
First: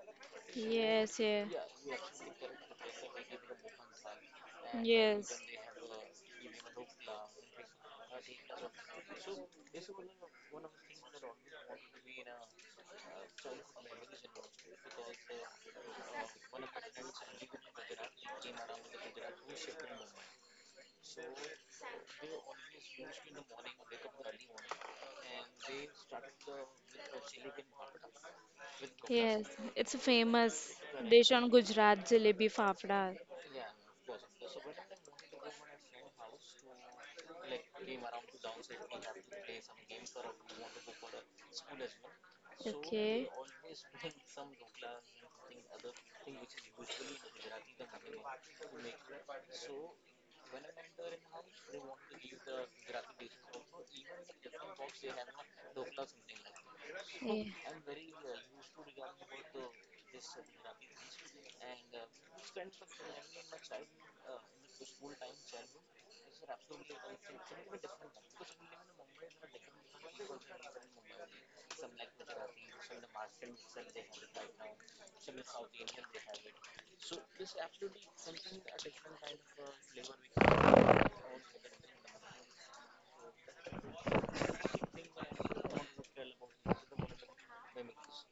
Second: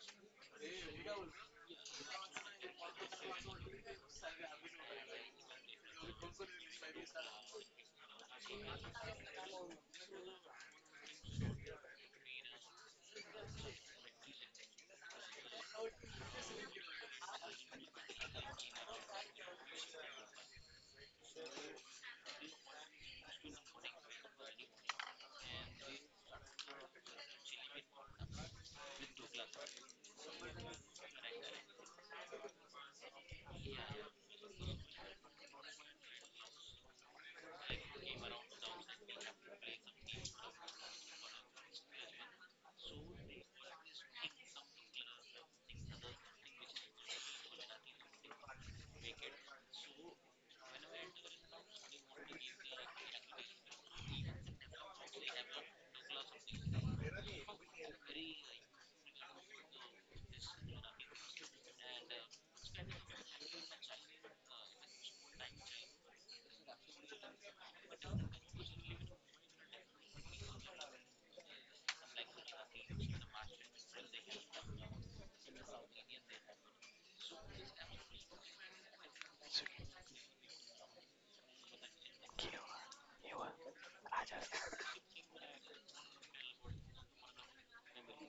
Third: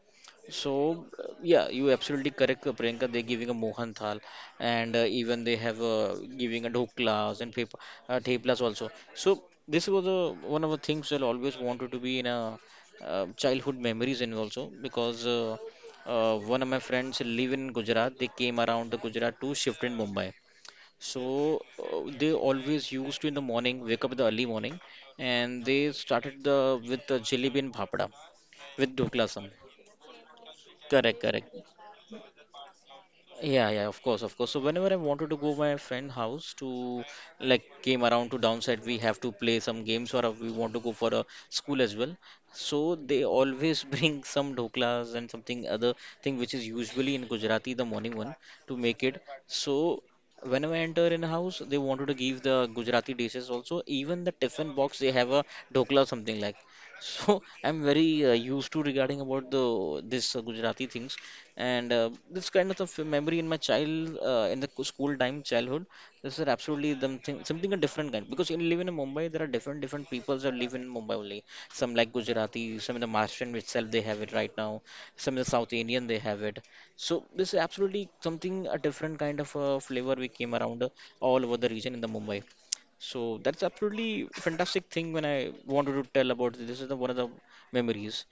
[SPEAKER 1] So
[SPEAKER 2] Yes, yeah.
[SPEAKER 1] yeah, you absolutely correct, Priyanka. They're giving a Mohan Thal, and even they have giving a dhoklas and paper, theplas also. So this was a, one of the things that I always wanted to be in a childhood memories, and also because one of my friends live in Gujarat. They came around the Gujarat to
[SPEAKER 2] Yes.
[SPEAKER 1] shift in Mumbai. So they always used to in the morning, wake up in the early morning, and they started the with the jalebi and bhapada with dokla
[SPEAKER 2] Yes,
[SPEAKER 1] sam.
[SPEAKER 2] it's a famous
[SPEAKER 1] Correct,
[SPEAKER 2] dish on
[SPEAKER 1] correct.
[SPEAKER 2] Gujarat, jalebi fafda.
[SPEAKER 1] Yeah, yeah, of course, of course. So whenever I wanted to go my friend house to like came around to downside, we have to play some games or we want to go for a school as well.
[SPEAKER 2] So.
[SPEAKER 1] So they
[SPEAKER 2] Okay.
[SPEAKER 1] always [LAUGHS] bring some dhoklas and something other thing which is usually in Gujarati the morning one to make it. So whenever I enter in a house, they wanted to give the Gujarati dishes also. Even the tiffin box they have a dhokla or something like. So
[SPEAKER 2] Yeah. And
[SPEAKER 1] [LAUGHS] I'm very used to regarding about the this Gujarati things, and this kind of a memory in my child in the school time childhood. This is absolutely them thing, something a different kind, because in living in Mumbai there are different different peoples that live in Mumbai only. Some like Gujarati, some in the Maharashtrian itself they have it right now, some in the South Indian they have it. So this is absolutely something a different kind of flavor we came around all over the region in the Mumbai. So that's absolutely fantastic thing when I wanted to tell about this. This is the, one of the memories.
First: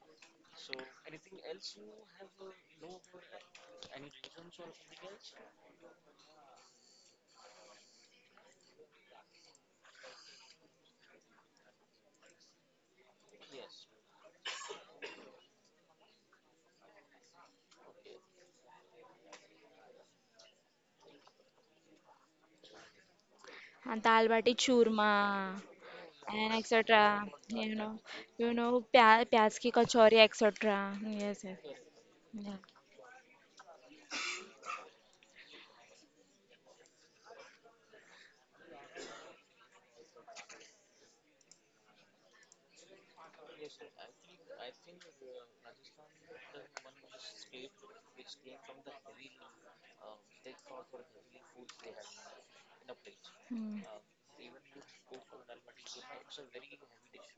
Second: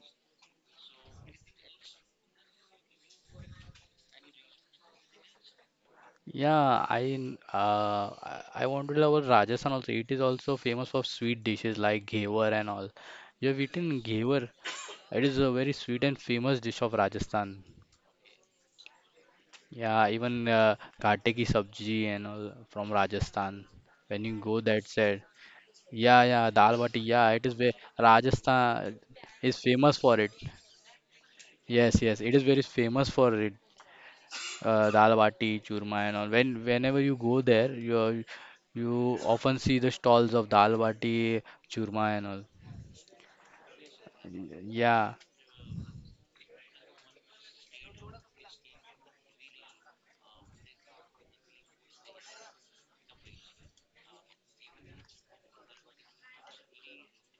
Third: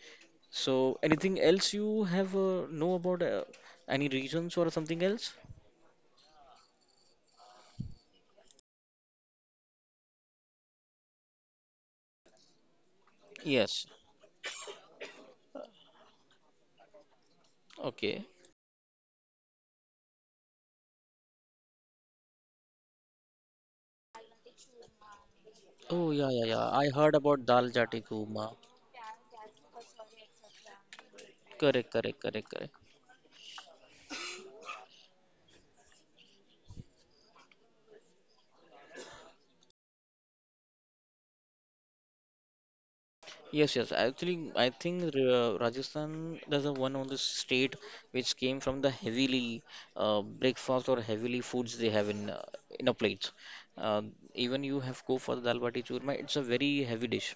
[SPEAKER 1] So, anything else you have know about any regions or something else?
[SPEAKER 3] Yeah, I n- I want to tell about Rajasthan also. It is also famous for sweet dishes like ghewar and all. You have
[SPEAKER 1] Yes.
[SPEAKER 3] eaten ghewar. It is a very sweet and famous dish of Rajasthan.
[SPEAKER 1] Okay.
[SPEAKER 3] Yeah, even gatte ki sabji and all from Rajasthan. When
[SPEAKER 2] dal
[SPEAKER 3] you
[SPEAKER 2] bati
[SPEAKER 3] go that
[SPEAKER 2] churma
[SPEAKER 3] side,
[SPEAKER 1] Oh
[SPEAKER 3] yeah,
[SPEAKER 1] yeah, yeah,
[SPEAKER 3] yeah,
[SPEAKER 2] and
[SPEAKER 1] yeah.
[SPEAKER 3] dal
[SPEAKER 1] I
[SPEAKER 3] bati.
[SPEAKER 1] heard
[SPEAKER 2] etc.
[SPEAKER 3] Yeah, it
[SPEAKER 1] about
[SPEAKER 3] is
[SPEAKER 1] Dal
[SPEAKER 3] very.
[SPEAKER 2] You know,
[SPEAKER 1] Jati
[SPEAKER 2] you
[SPEAKER 1] Kurma.
[SPEAKER 2] know,
[SPEAKER 3] Rajasthan
[SPEAKER 2] pyaz
[SPEAKER 3] is
[SPEAKER 2] ki
[SPEAKER 3] famous for
[SPEAKER 2] kachori
[SPEAKER 3] it.
[SPEAKER 2] etc. Yes, yes.
[SPEAKER 1] Correct,
[SPEAKER 3] Yes, yes,
[SPEAKER 1] correct,
[SPEAKER 3] it is
[SPEAKER 1] correct,
[SPEAKER 2] Yeah.
[SPEAKER 3] very
[SPEAKER 1] correct.
[SPEAKER 3] famous for it. Uh, dal bati, churma, and all. When whenever you go there, you often see the stalls of dal bati, churma, and all.
[SPEAKER 1] Yes, yes. Actually, I
[SPEAKER 3] Yeah,
[SPEAKER 1] think Rajasthan does a one on the state which came from the heavily breakfast or heavily foods they have in a plate.
[SPEAKER 2] Hmm.
[SPEAKER 1] Uh, Even you have go for the Dal Bati Churma. It's a very heavy dish.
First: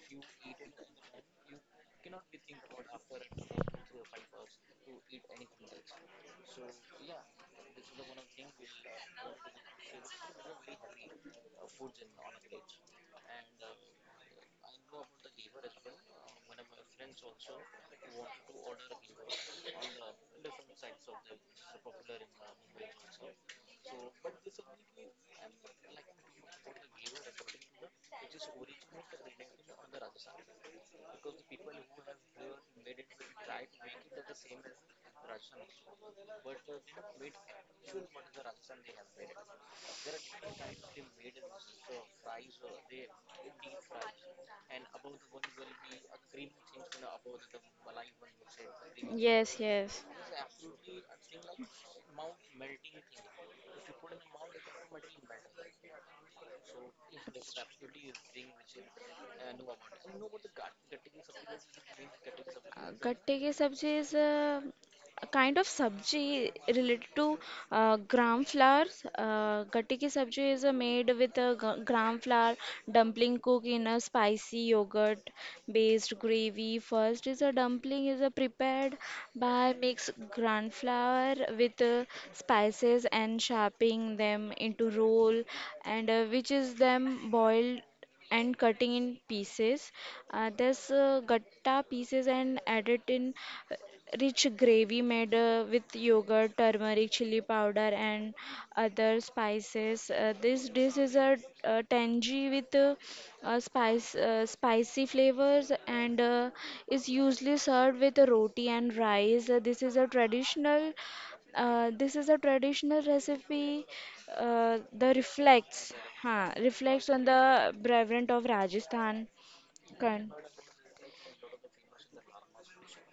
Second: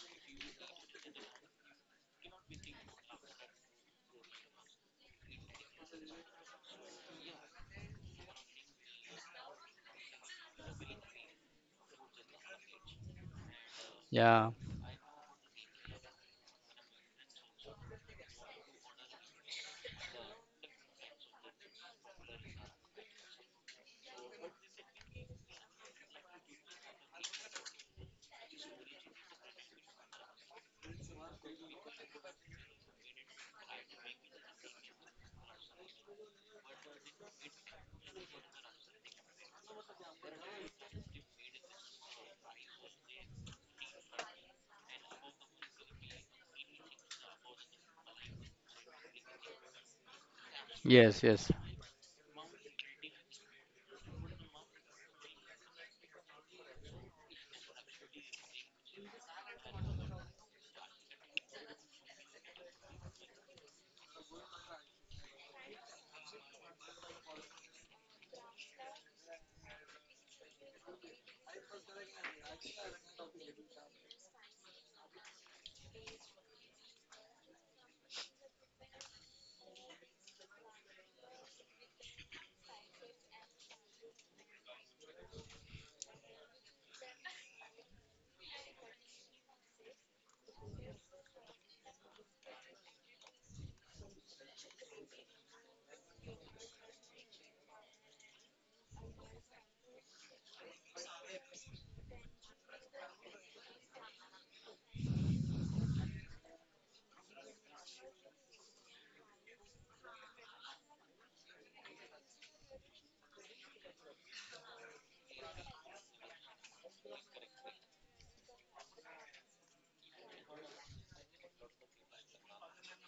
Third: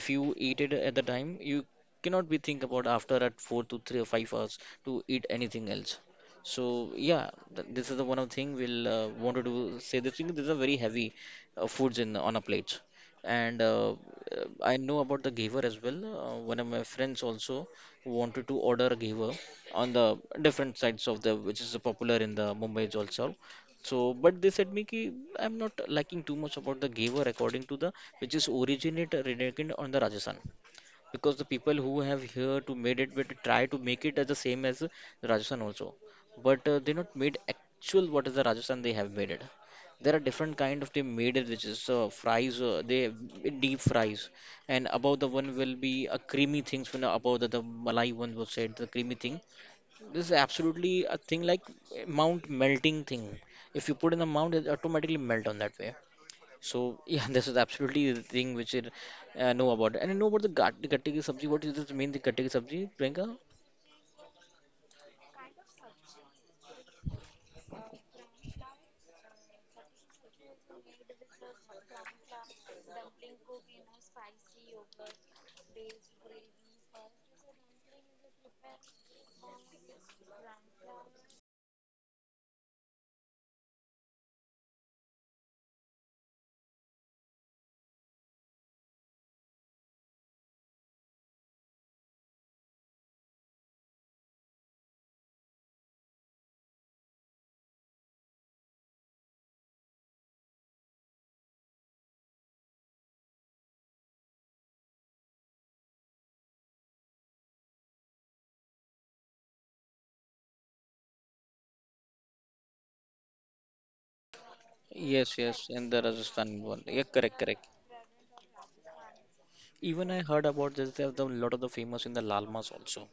[SPEAKER 1] If you eat it at the time, you cannot be think about after at 4 to 3 or 5 hours to eat anything else. So yeah, this is the one of thing we'll wanted to say this thing. These are very heavy foods in on a plate, and
[SPEAKER 3] yeah,
[SPEAKER 1] I know about the giver as well. One of my friends also wanted to order a giver on the different sides of the, which is popular in the Mumbai also. So, but they said me ki I'm not liking too much about the giver according to the, which is originate renegade on the Rajasthan, because the people who have here to made it but try to make it as the same as the Rajasthan also, but they not made actual what is the Rajasthan they have made it. There are different kind of they made it, which is fries,
[SPEAKER 2] uh,
[SPEAKER 1] they deep fries, and above the one will be a creamy things when above the malai one was said the creamy thing.
[SPEAKER 2] Yes, yes.
[SPEAKER 1] This is absolutely a
[SPEAKER 3] yes,
[SPEAKER 1] thing
[SPEAKER 3] yes,
[SPEAKER 1] like mount melting thing. If you put in the mount, it automatically melt on that way. So yeah, [LAUGHS] this is absolutely the thing which I know about. And I know about the the gatte ki sabji. What is this mean, the gatte ki sabji,
[SPEAKER 2] Gatte
[SPEAKER 1] Priyanka?
[SPEAKER 2] ki sabji is a kind of sabji related to gram flour. Gatte ki sabji is made with a gram flour dumpling cooked in a spicy yogurt based gravy. First is a dumpling is prepared by mix gram flour with spices and shaping them into roll, and which is them boiled and cutting in pieces. This gatta pieces and added in uh, rich gravy made with yogurt, turmeric, chili powder, and other spices. This dish is a tangy with spicy flavors, and is usually served with roti and rice. This is a traditional. This is a traditional recipe the
[SPEAKER 1] Yes, yes, and the Rajasthan one. Yeah,
[SPEAKER 2] reflects on
[SPEAKER 1] correct,
[SPEAKER 2] the
[SPEAKER 1] correct.
[SPEAKER 2] Brahmin of Rajasthan.
[SPEAKER 1] Even I
[SPEAKER 2] Kan.
[SPEAKER 1] heard about this. There are a lot of the famous in the Lalmas also.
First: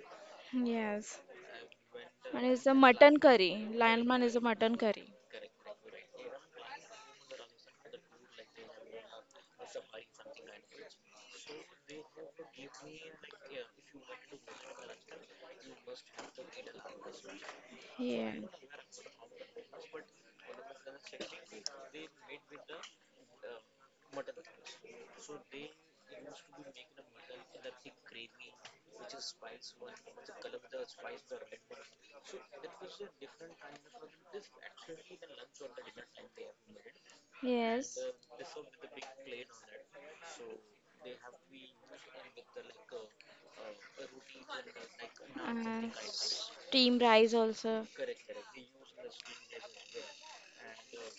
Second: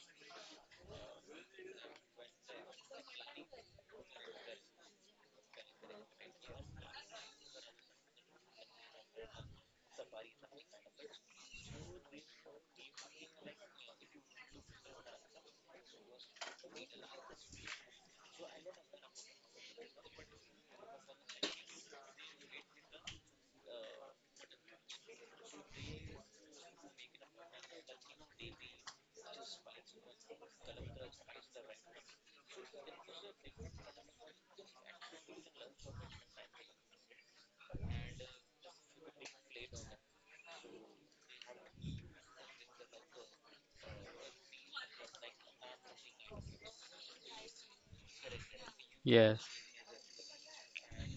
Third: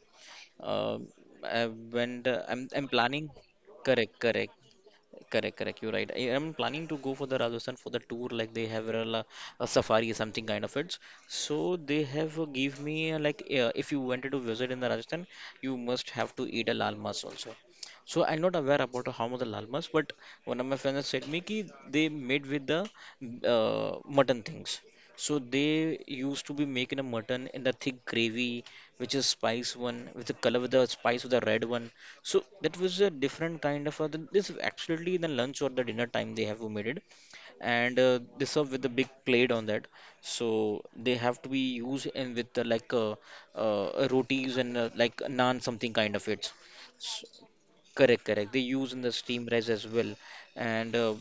[SPEAKER 1] Uh,
[SPEAKER 2] Yes.
[SPEAKER 1] I went. Uh,
[SPEAKER 2] And it's
[SPEAKER 1] I'm
[SPEAKER 2] a
[SPEAKER 1] I'm
[SPEAKER 2] mutton
[SPEAKER 1] planning.
[SPEAKER 2] curry. Lion
[SPEAKER 1] Correct,
[SPEAKER 2] man is a
[SPEAKER 1] correct.
[SPEAKER 2] mutton curry.
[SPEAKER 1] Correct, correct. You're right. I am planning to go for the Rajasthan for the tour. Like they have a, a safari, something kind of it. So they have give me like if you wanted to visit in the Rajasthan, you must have to eat a lal mas also. So
[SPEAKER 2] Yeah.
[SPEAKER 1] I'm not aware about how much the lal mas, but one of my friends said me ki they made with the mutton things. So they used to be making a mutton in the thick gravy, which is spice one with the color, with the spice with the red one. So that was a different kind of a, this is absolutely the lunch or the dinner time they have made it,
[SPEAKER 2] Yes.
[SPEAKER 1] and they serve with a big plate on that. So they have to be used in with the, like rotis and like naan,
[SPEAKER 2] Uh,
[SPEAKER 1] something kind of it.
[SPEAKER 2] Steam rice also.
[SPEAKER 1] Correct, correct. They use in the steam
[SPEAKER 3] yes,
[SPEAKER 1] rice as well, and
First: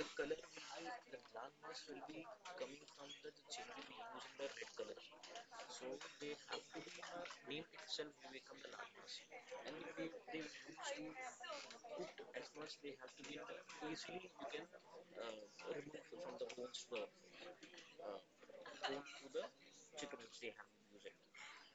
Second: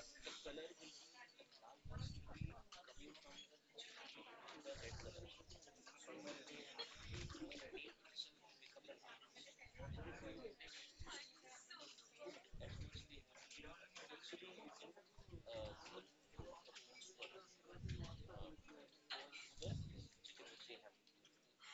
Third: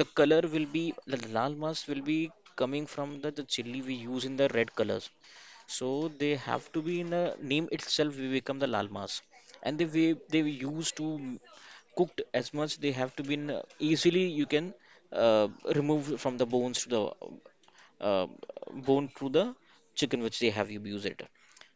[SPEAKER 1] the color will be the lal mas will be coming from the chili we use in the red colors. So they have to be in a name itself. We become the lal mas, and the way they were used to cooked as much they have to be in, easily you can uh, remove from the bones to the uh, bone through the chicken which they have used it.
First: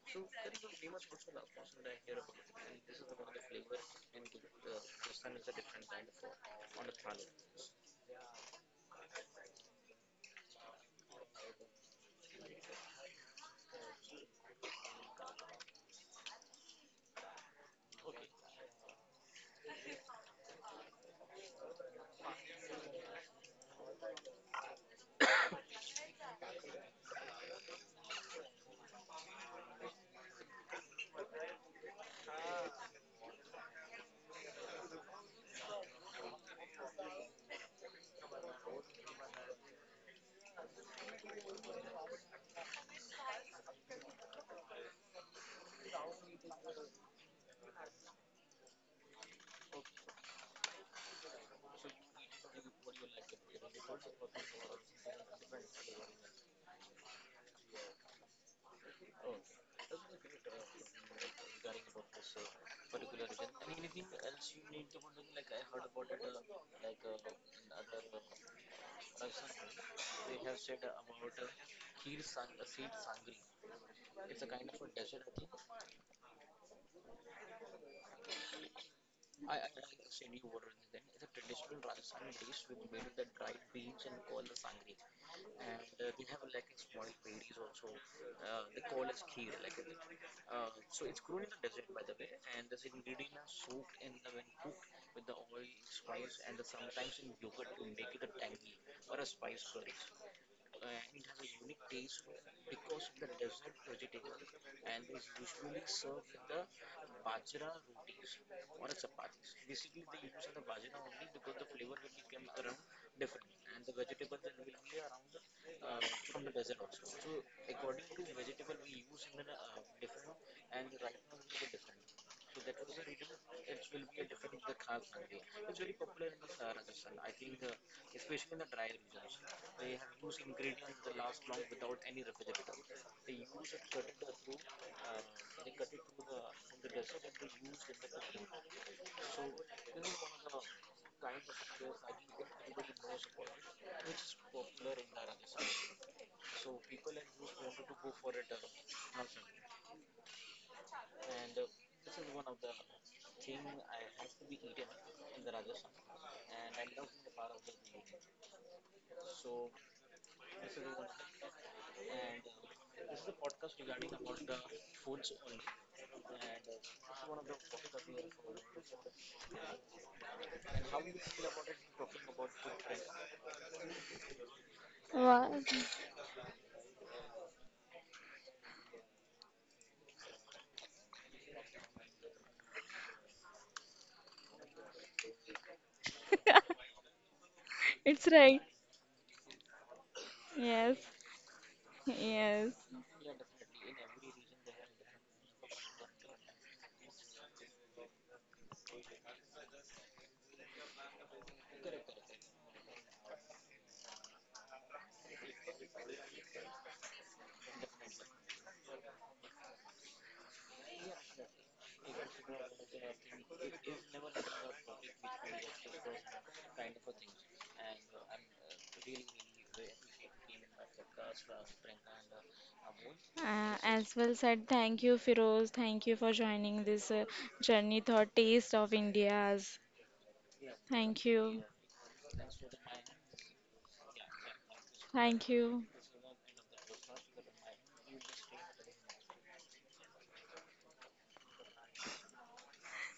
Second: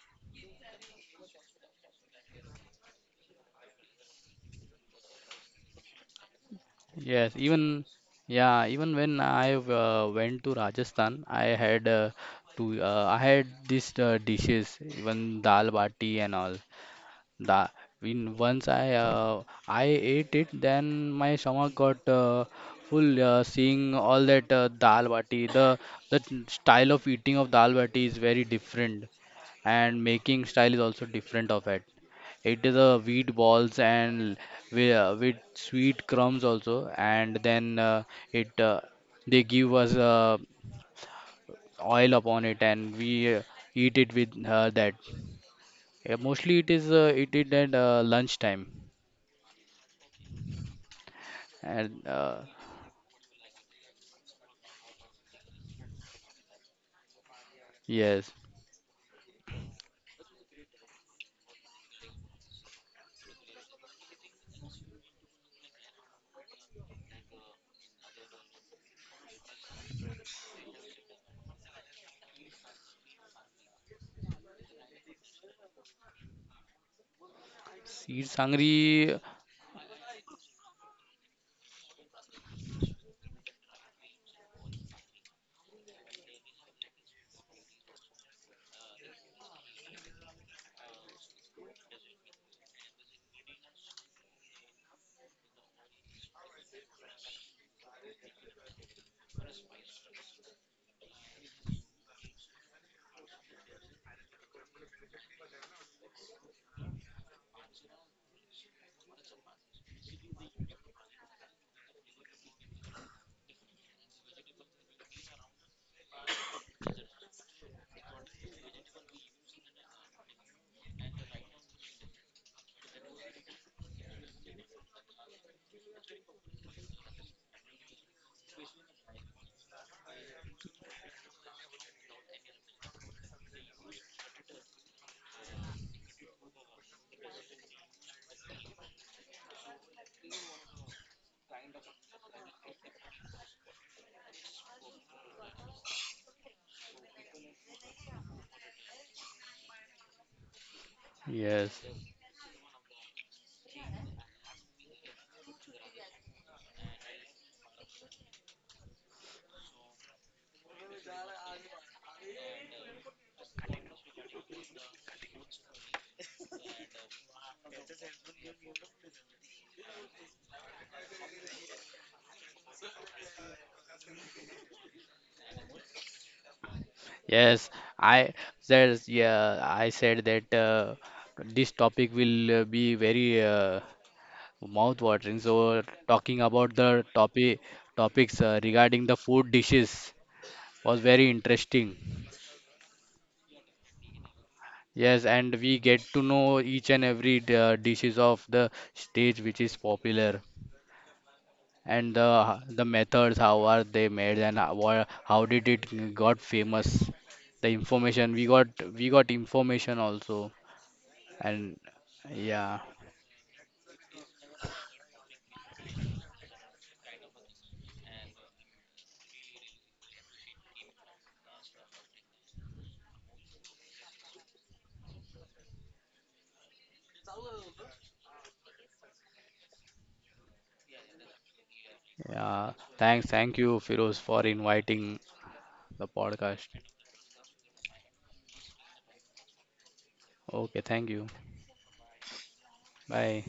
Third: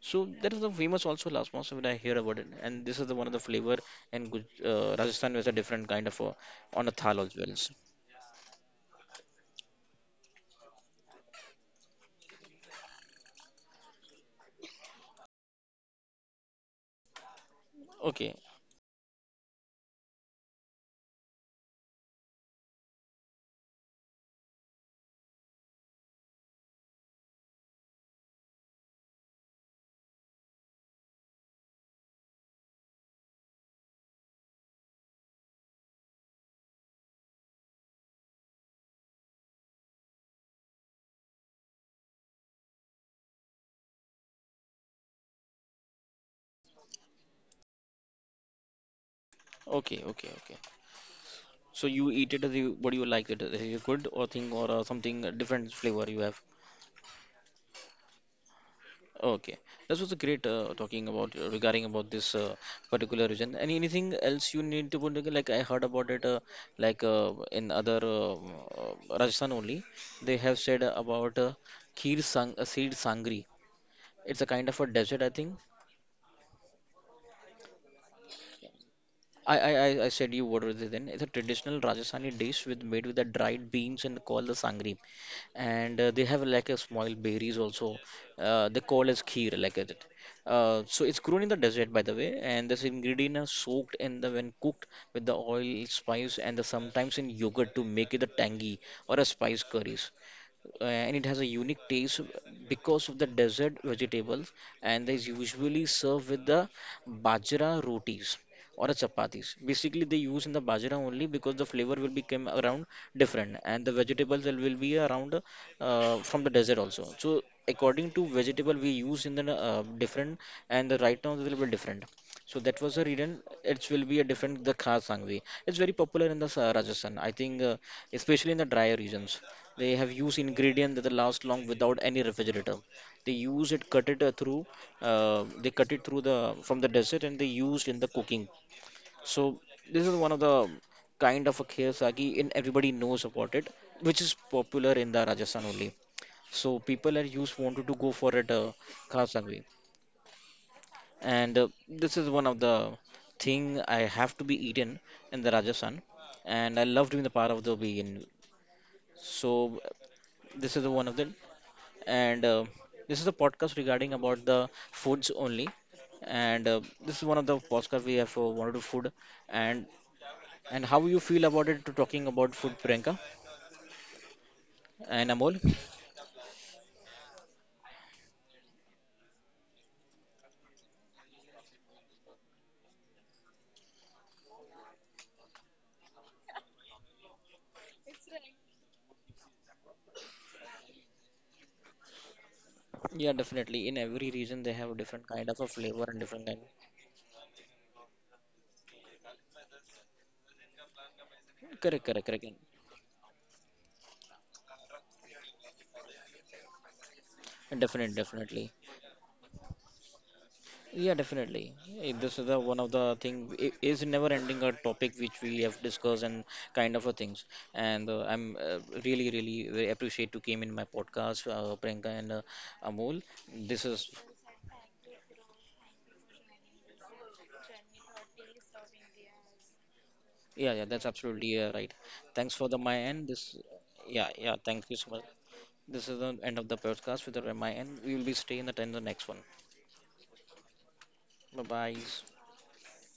[SPEAKER 1] So there is the famous also last month when I hear about it, and this is the one of the flavor, and Rajasthan has a different kind of a, on a thal
[SPEAKER 3] yes.
[SPEAKER 1] as well.
[SPEAKER 3] Even yeah, even when I went to Rajasthan, to I had these dishes, even dal bati and all. That when
[SPEAKER 1] Okay,
[SPEAKER 3] once I ate it, then my stomach got full. Seeing all that dal bati, the style of eating of dal bati is very different, and making style is also different of it. It is a wheat balls and with sweet crumbs also, and then it they give us oil upon it, and we eat it with that. Yeah, mostly it is at lunchtime
[SPEAKER 1] okay, okay, okay. So you
[SPEAKER 3] and
[SPEAKER 1] eat it as you what do you like it? Is it good or thing or something different flavor you have?
[SPEAKER 3] yes,
[SPEAKER 1] Okay, that was a great talking about regarding about this particular region. And anything else you need to put together? Like I heard about it, like in other Rajasthan only, they have said about Kheer Sang Seed Sangri. It's a kind of a desert, I think.
[SPEAKER 3] she's hungry.
[SPEAKER 1] I said you what are they then? It's a traditional Rajasthani dish with made with the dried beans and called the sangri. And they have like a small berries also. They call as kheer like it. So it's grown in the desert by the way, and this ingredient is soaked in the when cooked with the oil, spice, and the, sometimes in yogurt to make it a tangy or a spice curries. And it has a unique taste because of the desert vegetables, and is usually served with the bajra rotis or a chapatis. Basically, they use in the bajra only because the flavor will become around different, and the vegetables will be around from the desert also. So according to vegetable we use in the different, and the right now it will be different. So that was the reason it will be a different the khas sangvi. It's very popular in the Rajasthan. I think especially in the drier regions, they have used ingredient that will last long without any refrigerator. They use it, cut it through, they cut it through the from the desert, and they used in the cooking. So this is one of the kind of a kheer sagi, and everybody knows about it, which is popular in the Rajasthan only. So people are used wanted to go for it kheer, and
[SPEAKER 3] Yes,
[SPEAKER 1] this is one of the thing I have to be eaten in the Rajasthan, and I love doing the part of the vegan. So this is one of them, and this is a podcast regarding about the foods only, and this is one of the podcast we have wanted to food, and And how you feel about it to talking about food, Priyanka and
[SPEAKER 2] Wow.
[SPEAKER 1] Amol?
[SPEAKER 3] yes. I said yeah. I said that this topic will be very mouth-watering. So talking about the
[SPEAKER 2] It's
[SPEAKER 3] topics
[SPEAKER 2] right.
[SPEAKER 3] regarding the food dishes was
[SPEAKER 2] Yes.
[SPEAKER 3] very interesting.
[SPEAKER 2] Yes.
[SPEAKER 1] Yeah, definitely. In every region, they have a
[SPEAKER 3] Yes,
[SPEAKER 1] different
[SPEAKER 3] and
[SPEAKER 1] kind of a
[SPEAKER 3] we get
[SPEAKER 1] flavor and
[SPEAKER 3] to
[SPEAKER 1] different
[SPEAKER 3] know
[SPEAKER 1] kind.
[SPEAKER 3] each and every dishes of the stage which is popular,
[SPEAKER 1] Correct,
[SPEAKER 3] and the
[SPEAKER 1] correct, correct.
[SPEAKER 3] methods how are they made and how, how did it got famous, the
[SPEAKER 1] Definitely,
[SPEAKER 3] information we got.
[SPEAKER 1] definitely.
[SPEAKER 3] We got information also,
[SPEAKER 1] Yeah, definitely.
[SPEAKER 3] and
[SPEAKER 1] Eh, this is the
[SPEAKER 3] yeah,
[SPEAKER 1] one of the thing is never ending a topic which we have discussed and kind of a things. And I'm really, really very appreciate to came in my podcast, Priyanka and Amol. This is
[SPEAKER 2] As well said, thank you, Firoz. Thank you for joining this journey thought taste of India's.
[SPEAKER 1] yeah, yeah, that's
[SPEAKER 2] Thank
[SPEAKER 1] absolutely
[SPEAKER 2] you.
[SPEAKER 1] right. Thanks
[SPEAKER 3] yeah,
[SPEAKER 1] for the my end.
[SPEAKER 3] thank
[SPEAKER 1] This,
[SPEAKER 3] you, Firoz,
[SPEAKER 1] yeah,
[SPEAKER 3] for
[SPEAKER 1] yeah. Thank you so
[SPEAKER 3] inviting
[SPEAKER 1] much.
[SPEAKER 2] Thank you.
[SPEAKER 3] the
[SPEAKER 1] This is the end
[SPEAKER 3] podcast.
[SPEAKER 1] of the podcast with the my end. We will be staying at the next one.
[SPEAKER 3] Okay, thank you.
[SPEAKER 1] Bye bye.
[SPEAKER 3] Bye.